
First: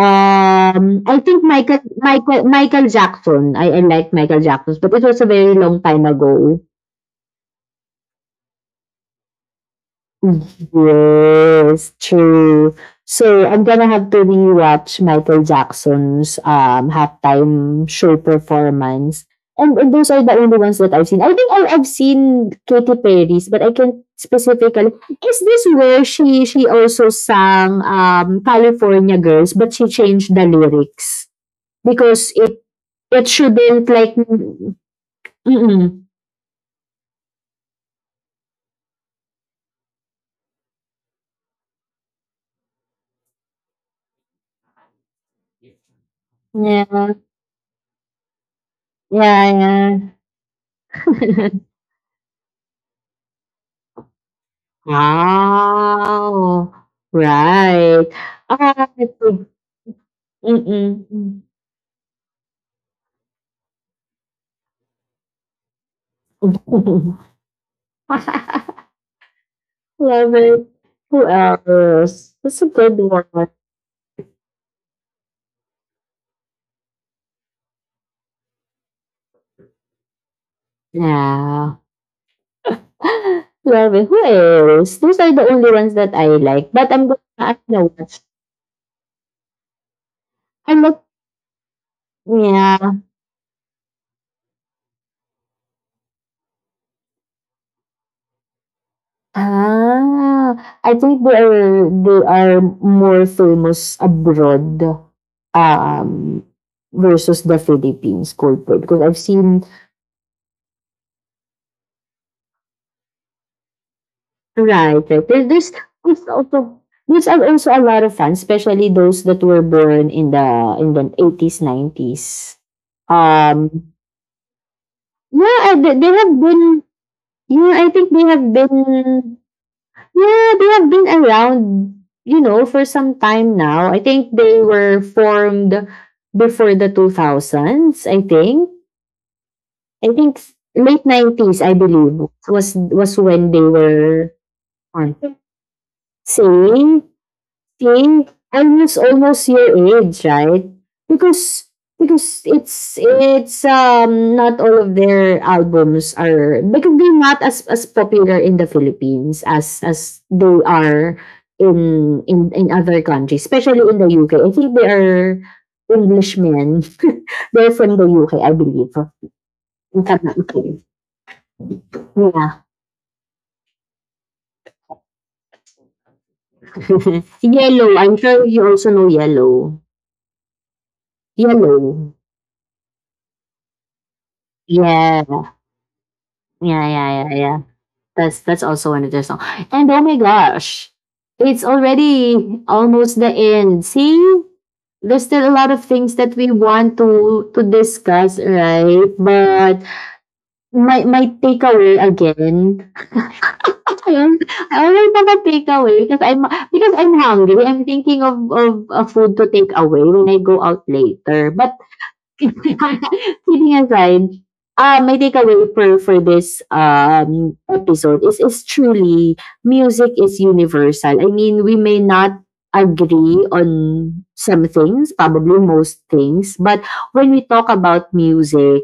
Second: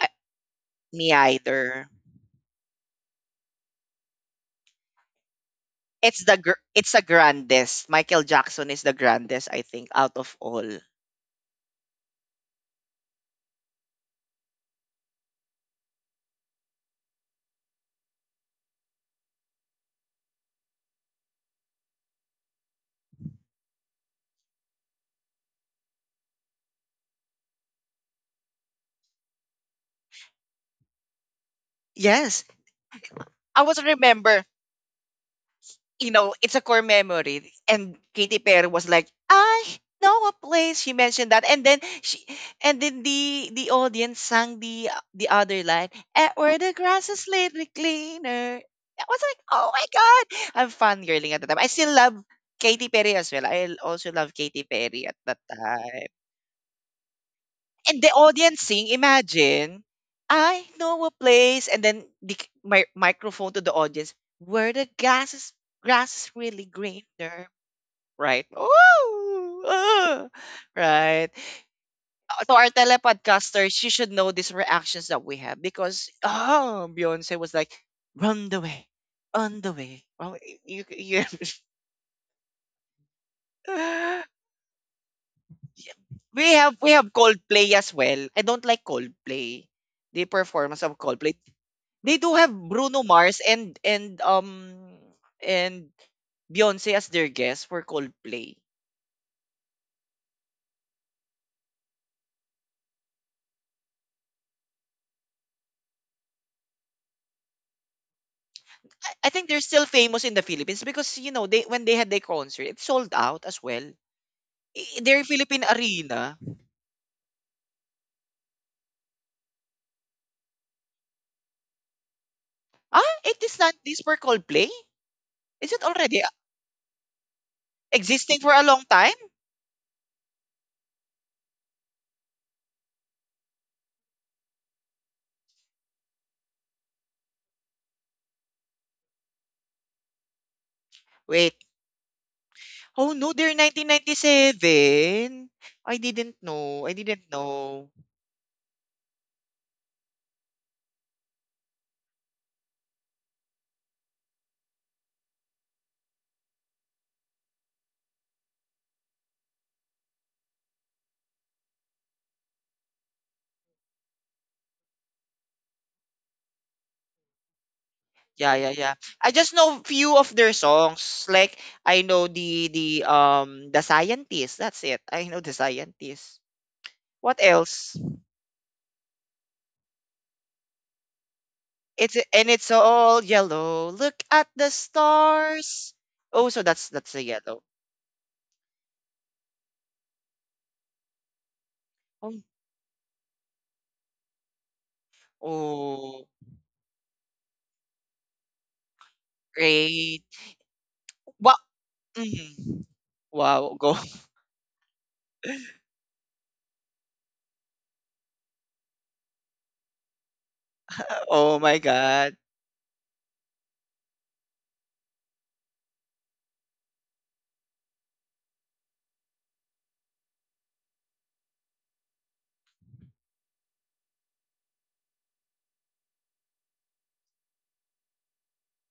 A: I, me
B: I think Michael
A: either.
B: Michael Michael Jackson. I like Michael Jackson, but it was a very long time
A: It's the
B: ago.
A: gr- it's the grandest. Michael Jackson is the grandest, I think, out of all.
B: Yes, true. So I'm gonna have to rewatch Michael Jackson's halftime show performance. And those are the only ones that I've seen. I think I've seen Katy Perry's, but I can't specifically. Is this where she also sang California Girls, but she changed the lyrics because
A: Yes,
B: it
A: I was
B: shouldn't, like.
A: remember.
B: Mm-mm.
A: You know, it's a core memory. And Katy Perry was like, I know a place. She mentioned that, and then the audience sang the other line, "Eh, where the grass
B: Yeah,
A: is slightly cleaner." I was like, oh my
B: yeah,
A: god, I'm fangirling at the
B: yeah.
A: time. I still love Katy Perry as well. I also love Katy Perry at that time.
B: Wow.
A: And the
B: Right.
A: audience
B: Ah,
A: sing,
B: ito.
A: imagine, I know a
B: Mm-mm.
A: place, and then the my microphone to the audience, where grass is really greener, right? Ooh, ah,
B: Love it. Who
A: right?
B: else?
A: To
B: That's a
A: our
B: good one.
A: telepodcasters, you should know these reactions that we have because, oh, Beyonce was like, run the way, on the way. Oh,
B: Yeah. Love it. Who else? Those are the only ones that I
A: we
B: like.
A: have we
B: But I'm
A: have
B: gonna, I
A: Coldplay as
B: know what.
A: well. I don't like Coldplay. The
B: I
A: performance
B: like,
A: of Coldplay. They do have
B: yeah.
A: Bruno Mars and Beyonce as their guests for Coldplay.
B: Ah, I think they are more famous abroad, um, versus the Philippines, cold food, because I've
A: I think they're
B: seen.
A: still famous in the Philippines because you know they when they had their concert, it sold out as well.
B: Right, right.
A: Their Philippine
B: There's there's
A: arena.
B: also a lot of fans, especially those that were born in the 80s, 90s.
A: Ah, it is not
B: Um,
A: this for Coldplay?
B: yeah,
A: Is it
B: they
A: already
B: have been. Yeah, I think they
A: existing
B: have
A: for a long time?
B: been. Yeah, they have been around. You know, for some time now. I think they were formed before the 2000s. I think late
A: Wait.
B: nineties. I believe was
A: Oh no,
B: was
A: they're
B: when they were on.
A: 1997. I didn't know. I
B: Same.
A: didn't know.
B: Think I was almost your age, right? Because because it's not all of their albums are, because they're not as popular in the Philippines as they are in in other countries, especially in the UK. I think they are Englishmen. They're from the
A: Yeah,
B: UK, I
A: yeah, yeah.
B: believe.
A: I just know few
B: If I'm
A: of
B: not
A: their
B: mistaken.
A: songs. Like I know
B: Yeah.
A: the scientist. That's it. I know the scientist. What else?
B: Yellow. I'm sure you also know yellow.
A: It's
B: Yellow.
A: and it's all yellow. Look at the
B: Yeah.
A: stars. Oh, so that's
B: Yeah,
A: that's
B: yeah,
A: the
B: yeah,
A: yellow.
B: yeah. That's also another song. And oh my gosh, it's
A: Oh,
B: already almost the end. See, there's still a lot of things
A: oh,
B: that we want to discuss, right? But
A: great.
B: my
A: Wow.
B: takeaway
A: Mhm.
B: again.
A: Wow. Go.
B: Ayun, I always mga takeaway because I'm hungry. I'm thinking of a food to take away when I go out
A: Oh
B: later.
A: my
B: But
A: God.
B: kidding aside, my takeaway for this episode is truly, music is universal. I mean, we may not agree on some things, probably most things, but when we talk about music,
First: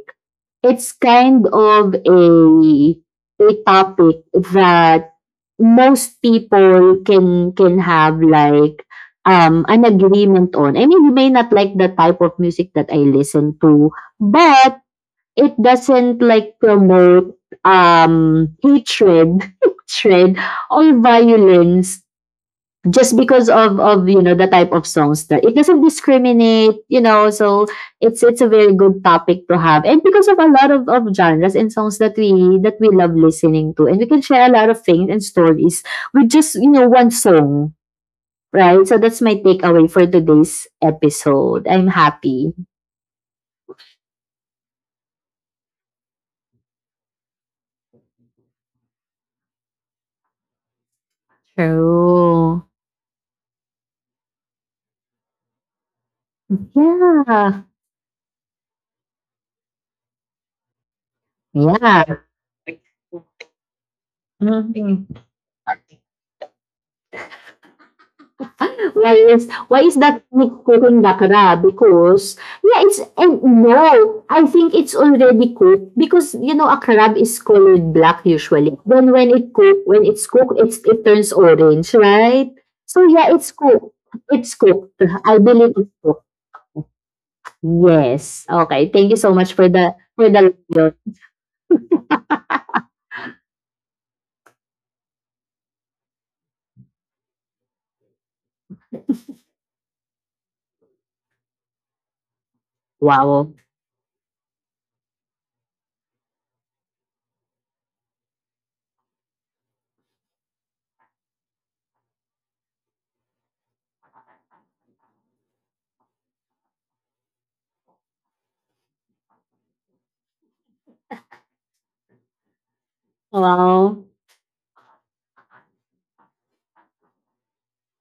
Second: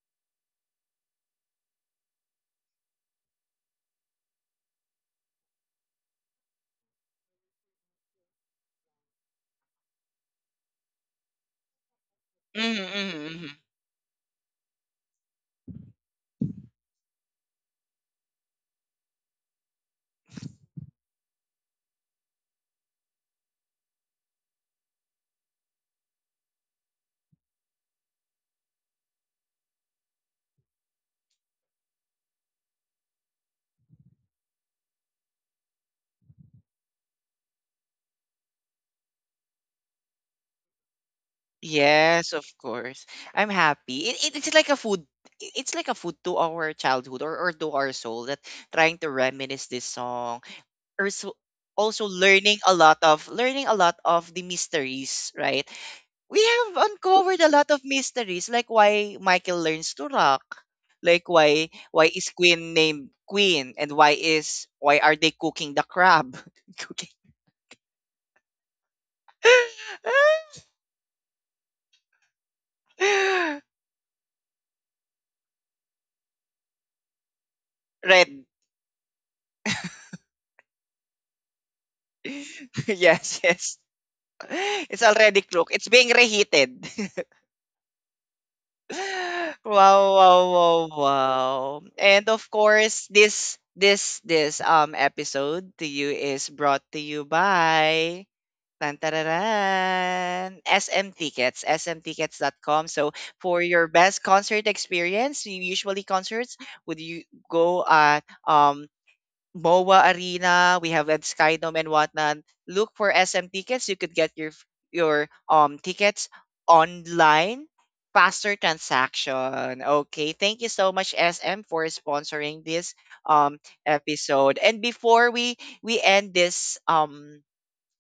B: it's kind of a topic that most people can have, like, an agreement on. I mean, you may not like the type of music that
A: Mm-hmm,
B: I
A: mm-hmm, mm-hmm.
B: listen to, but it doesn't like promote hatred, hatred or violence just because of you know, the type of songs, that it doesn't discriminate, you know. So it's a very good topic to have, and because of a lot of genres and songs that we love listening to, and we can share a lot of things and stories with just, you know, one song, right. So that's my takeaway for today's episode. I'm
A: Yes,
B: happy.
A: of course. I'm happy. It's like a food, to our childhood, or to our soul, that trying to reminisce this song or so, also
B: True.
A: learning a lot of, the mysteries, right? We have uncovered a
B: Yeah,
A: lot of mysteries, like why Michael learns to rock, like why
B: yeah.
A: is Queen named Queen, and why
B: Mhm.
A: are they cooking the crab? Cooking.
B: Why is that cooking bakara? Because yeah, it's, and no, I think it's already cooked, because you know a crab is colored black
A: Red.
B: usually. Then when it's cooked, it turns orange, right? So yeah,
A: Yes,
B: it's
A: yes.
B: cooked. It's cooked.
A: It's
B: I
A: already
B: believe
A: cooked. It's
B: it's
A: being
B: cooked.
A: reheated.
B: Yes. Okay. Thank you so much for the
A: Wow,
B: for
A: wow,
B: the
A: wow, wow. And of course, this episode to you is brought to you by SM Tickets, SM Tickets, dot com. So
B: wow.
A: for your best concert experience, you usually concerts would you go at um BOA Arena, we have at Skydome and whatnot. Look for SM tickets. You could get your tickets online. Faster transaction. Okay, thank you so much SM for sponsoring this um
B: Wow.
A: episode. And before we end this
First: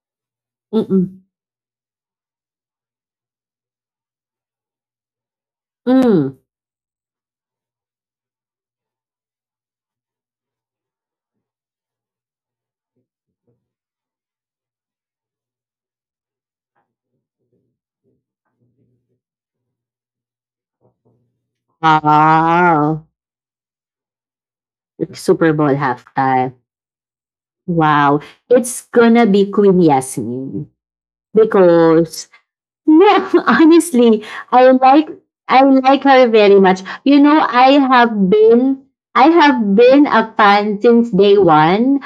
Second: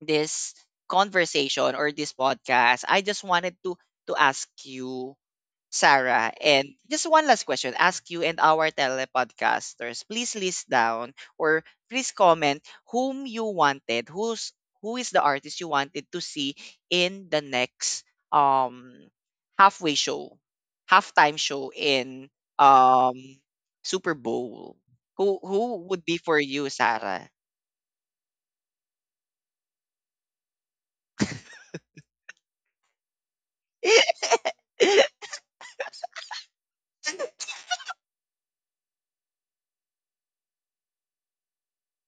A: this
B: Mm-mm.
A: conversation or this podcast, I just wanted to ask you, Sarah.
B: Mm.
A: And just one last question. Ask you and our telepodcasters, please list down or please comment whom you wanted, who's who is the artist you wanted to see in the next um halfway show, halftime show in
B: Wow.
A: um Super Bowl. Who
B: Super Bowl
A: who would be for
B: halftime.
A: you, Sarah?
B: Wow, it's gonna be Queen Yasmin because, no, honestly, I like I like her very much. You know, I have been a fan since day one.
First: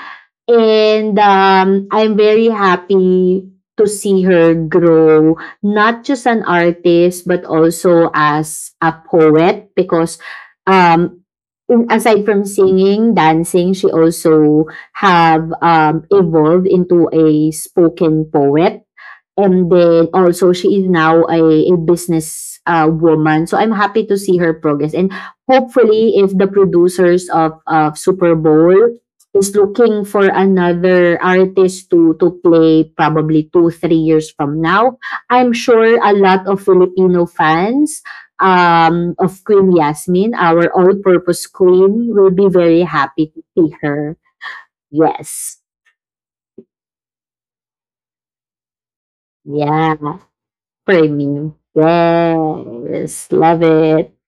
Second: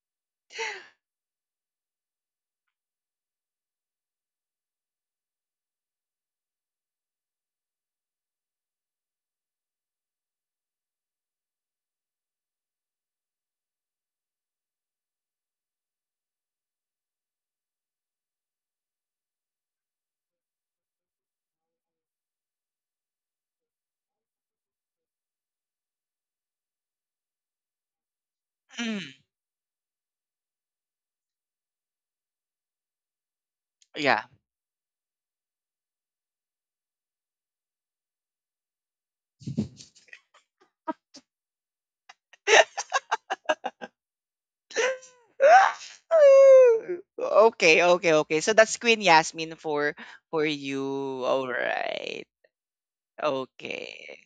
B: And I'm very happy to see her grow, not just an artist, but also as a poet, because, um, aside from singing, dancing, she also have, evolved into a spoken poet. And then also she is now a business, woman. So I'm happy to see her progress, and hopefully if the producers of Super Bowl is looking for another artist to play probably two three
A: Yeah.
B: years from now, I'm sure a lot of Filipino fans, of Queen Yasmin, our all-purpose queen, will be very happy to see her. Yes.
A: Okay, okay, okay. So that's Queen Yasmin for
B: Yeah.
A: you. All
B: Premium.
A: right.
B: Yes, love it.
A: Okay.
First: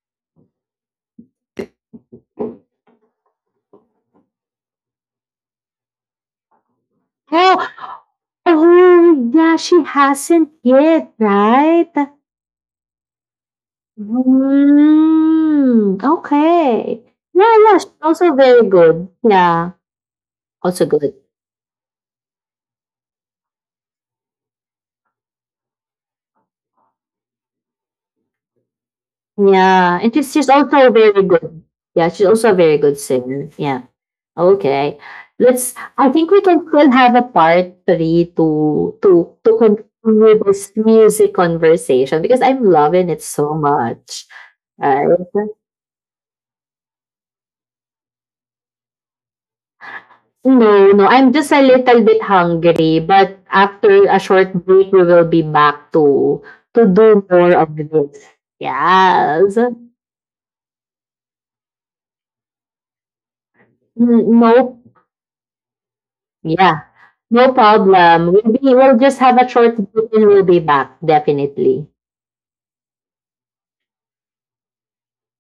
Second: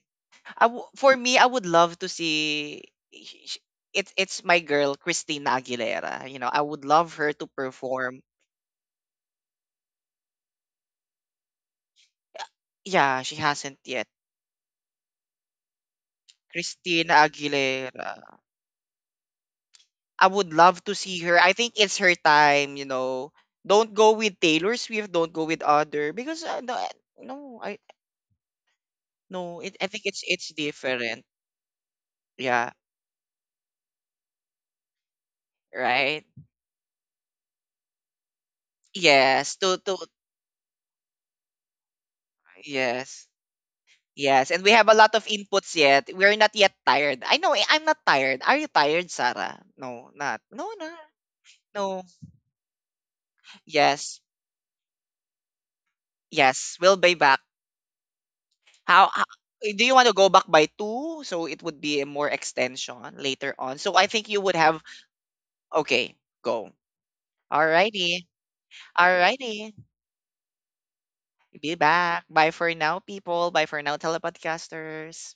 A: for me, I would love to see, sh- it's my girl Christina Aguilera. You know, I would love her to
B: Oh,
A: perform.
B: oh yeah, she hasn't yet, right?
A: Yeah, she hasn't yet.
B: Hmm. Okay.
A: Christina
B: Yeah, yeah, she's also
A: Aguilera.
B: very good. Yeah,
A: I would
B: also
A: love to
B: good.
A: see her. I think it's her time, you know. Don't go with Taylor Swift, don't go with other because no, no, I no, it, I
B: Yeah,
A: think
B: and
A: it's
B: she's
A: it's
B: also very
A: different.
B: good. Yeah, she's also a
A: Yeah,
B: very good singer. Yeah. Okay. Let's, I think
A: right?
B: we can still have a part three to
A: Yes, to
B: continue this music conversation because I'm loving it
A: yes.
B: so much.
A: Yes, and we have a
B: Right?
A: lot of inputs yet. We're not yet tired. I know I'm not tired. Are you tired, Sarah? No, not. No,
B: No,
A: no.
B: no, I'm just a
A: No.
B: little bit hungry, but after a
A: Yes.
B: short break we will be back to
A: Yes,
B: to
A: we'll be
B: do
A: back.
B: more of this.
A: How
B: Yes.
A: do you want to go back by two, so it would be a more extension later on. So I think you would
B: No.
A: have okay, go.
B: Yeah, no
A: Alrighty.
B: problem. We'll just have a short
A: Alrighty.
B: break and we'll be back,
A: Be
B: definitely.
A: back. Bye for now, people. Bye for now, telepodcasters.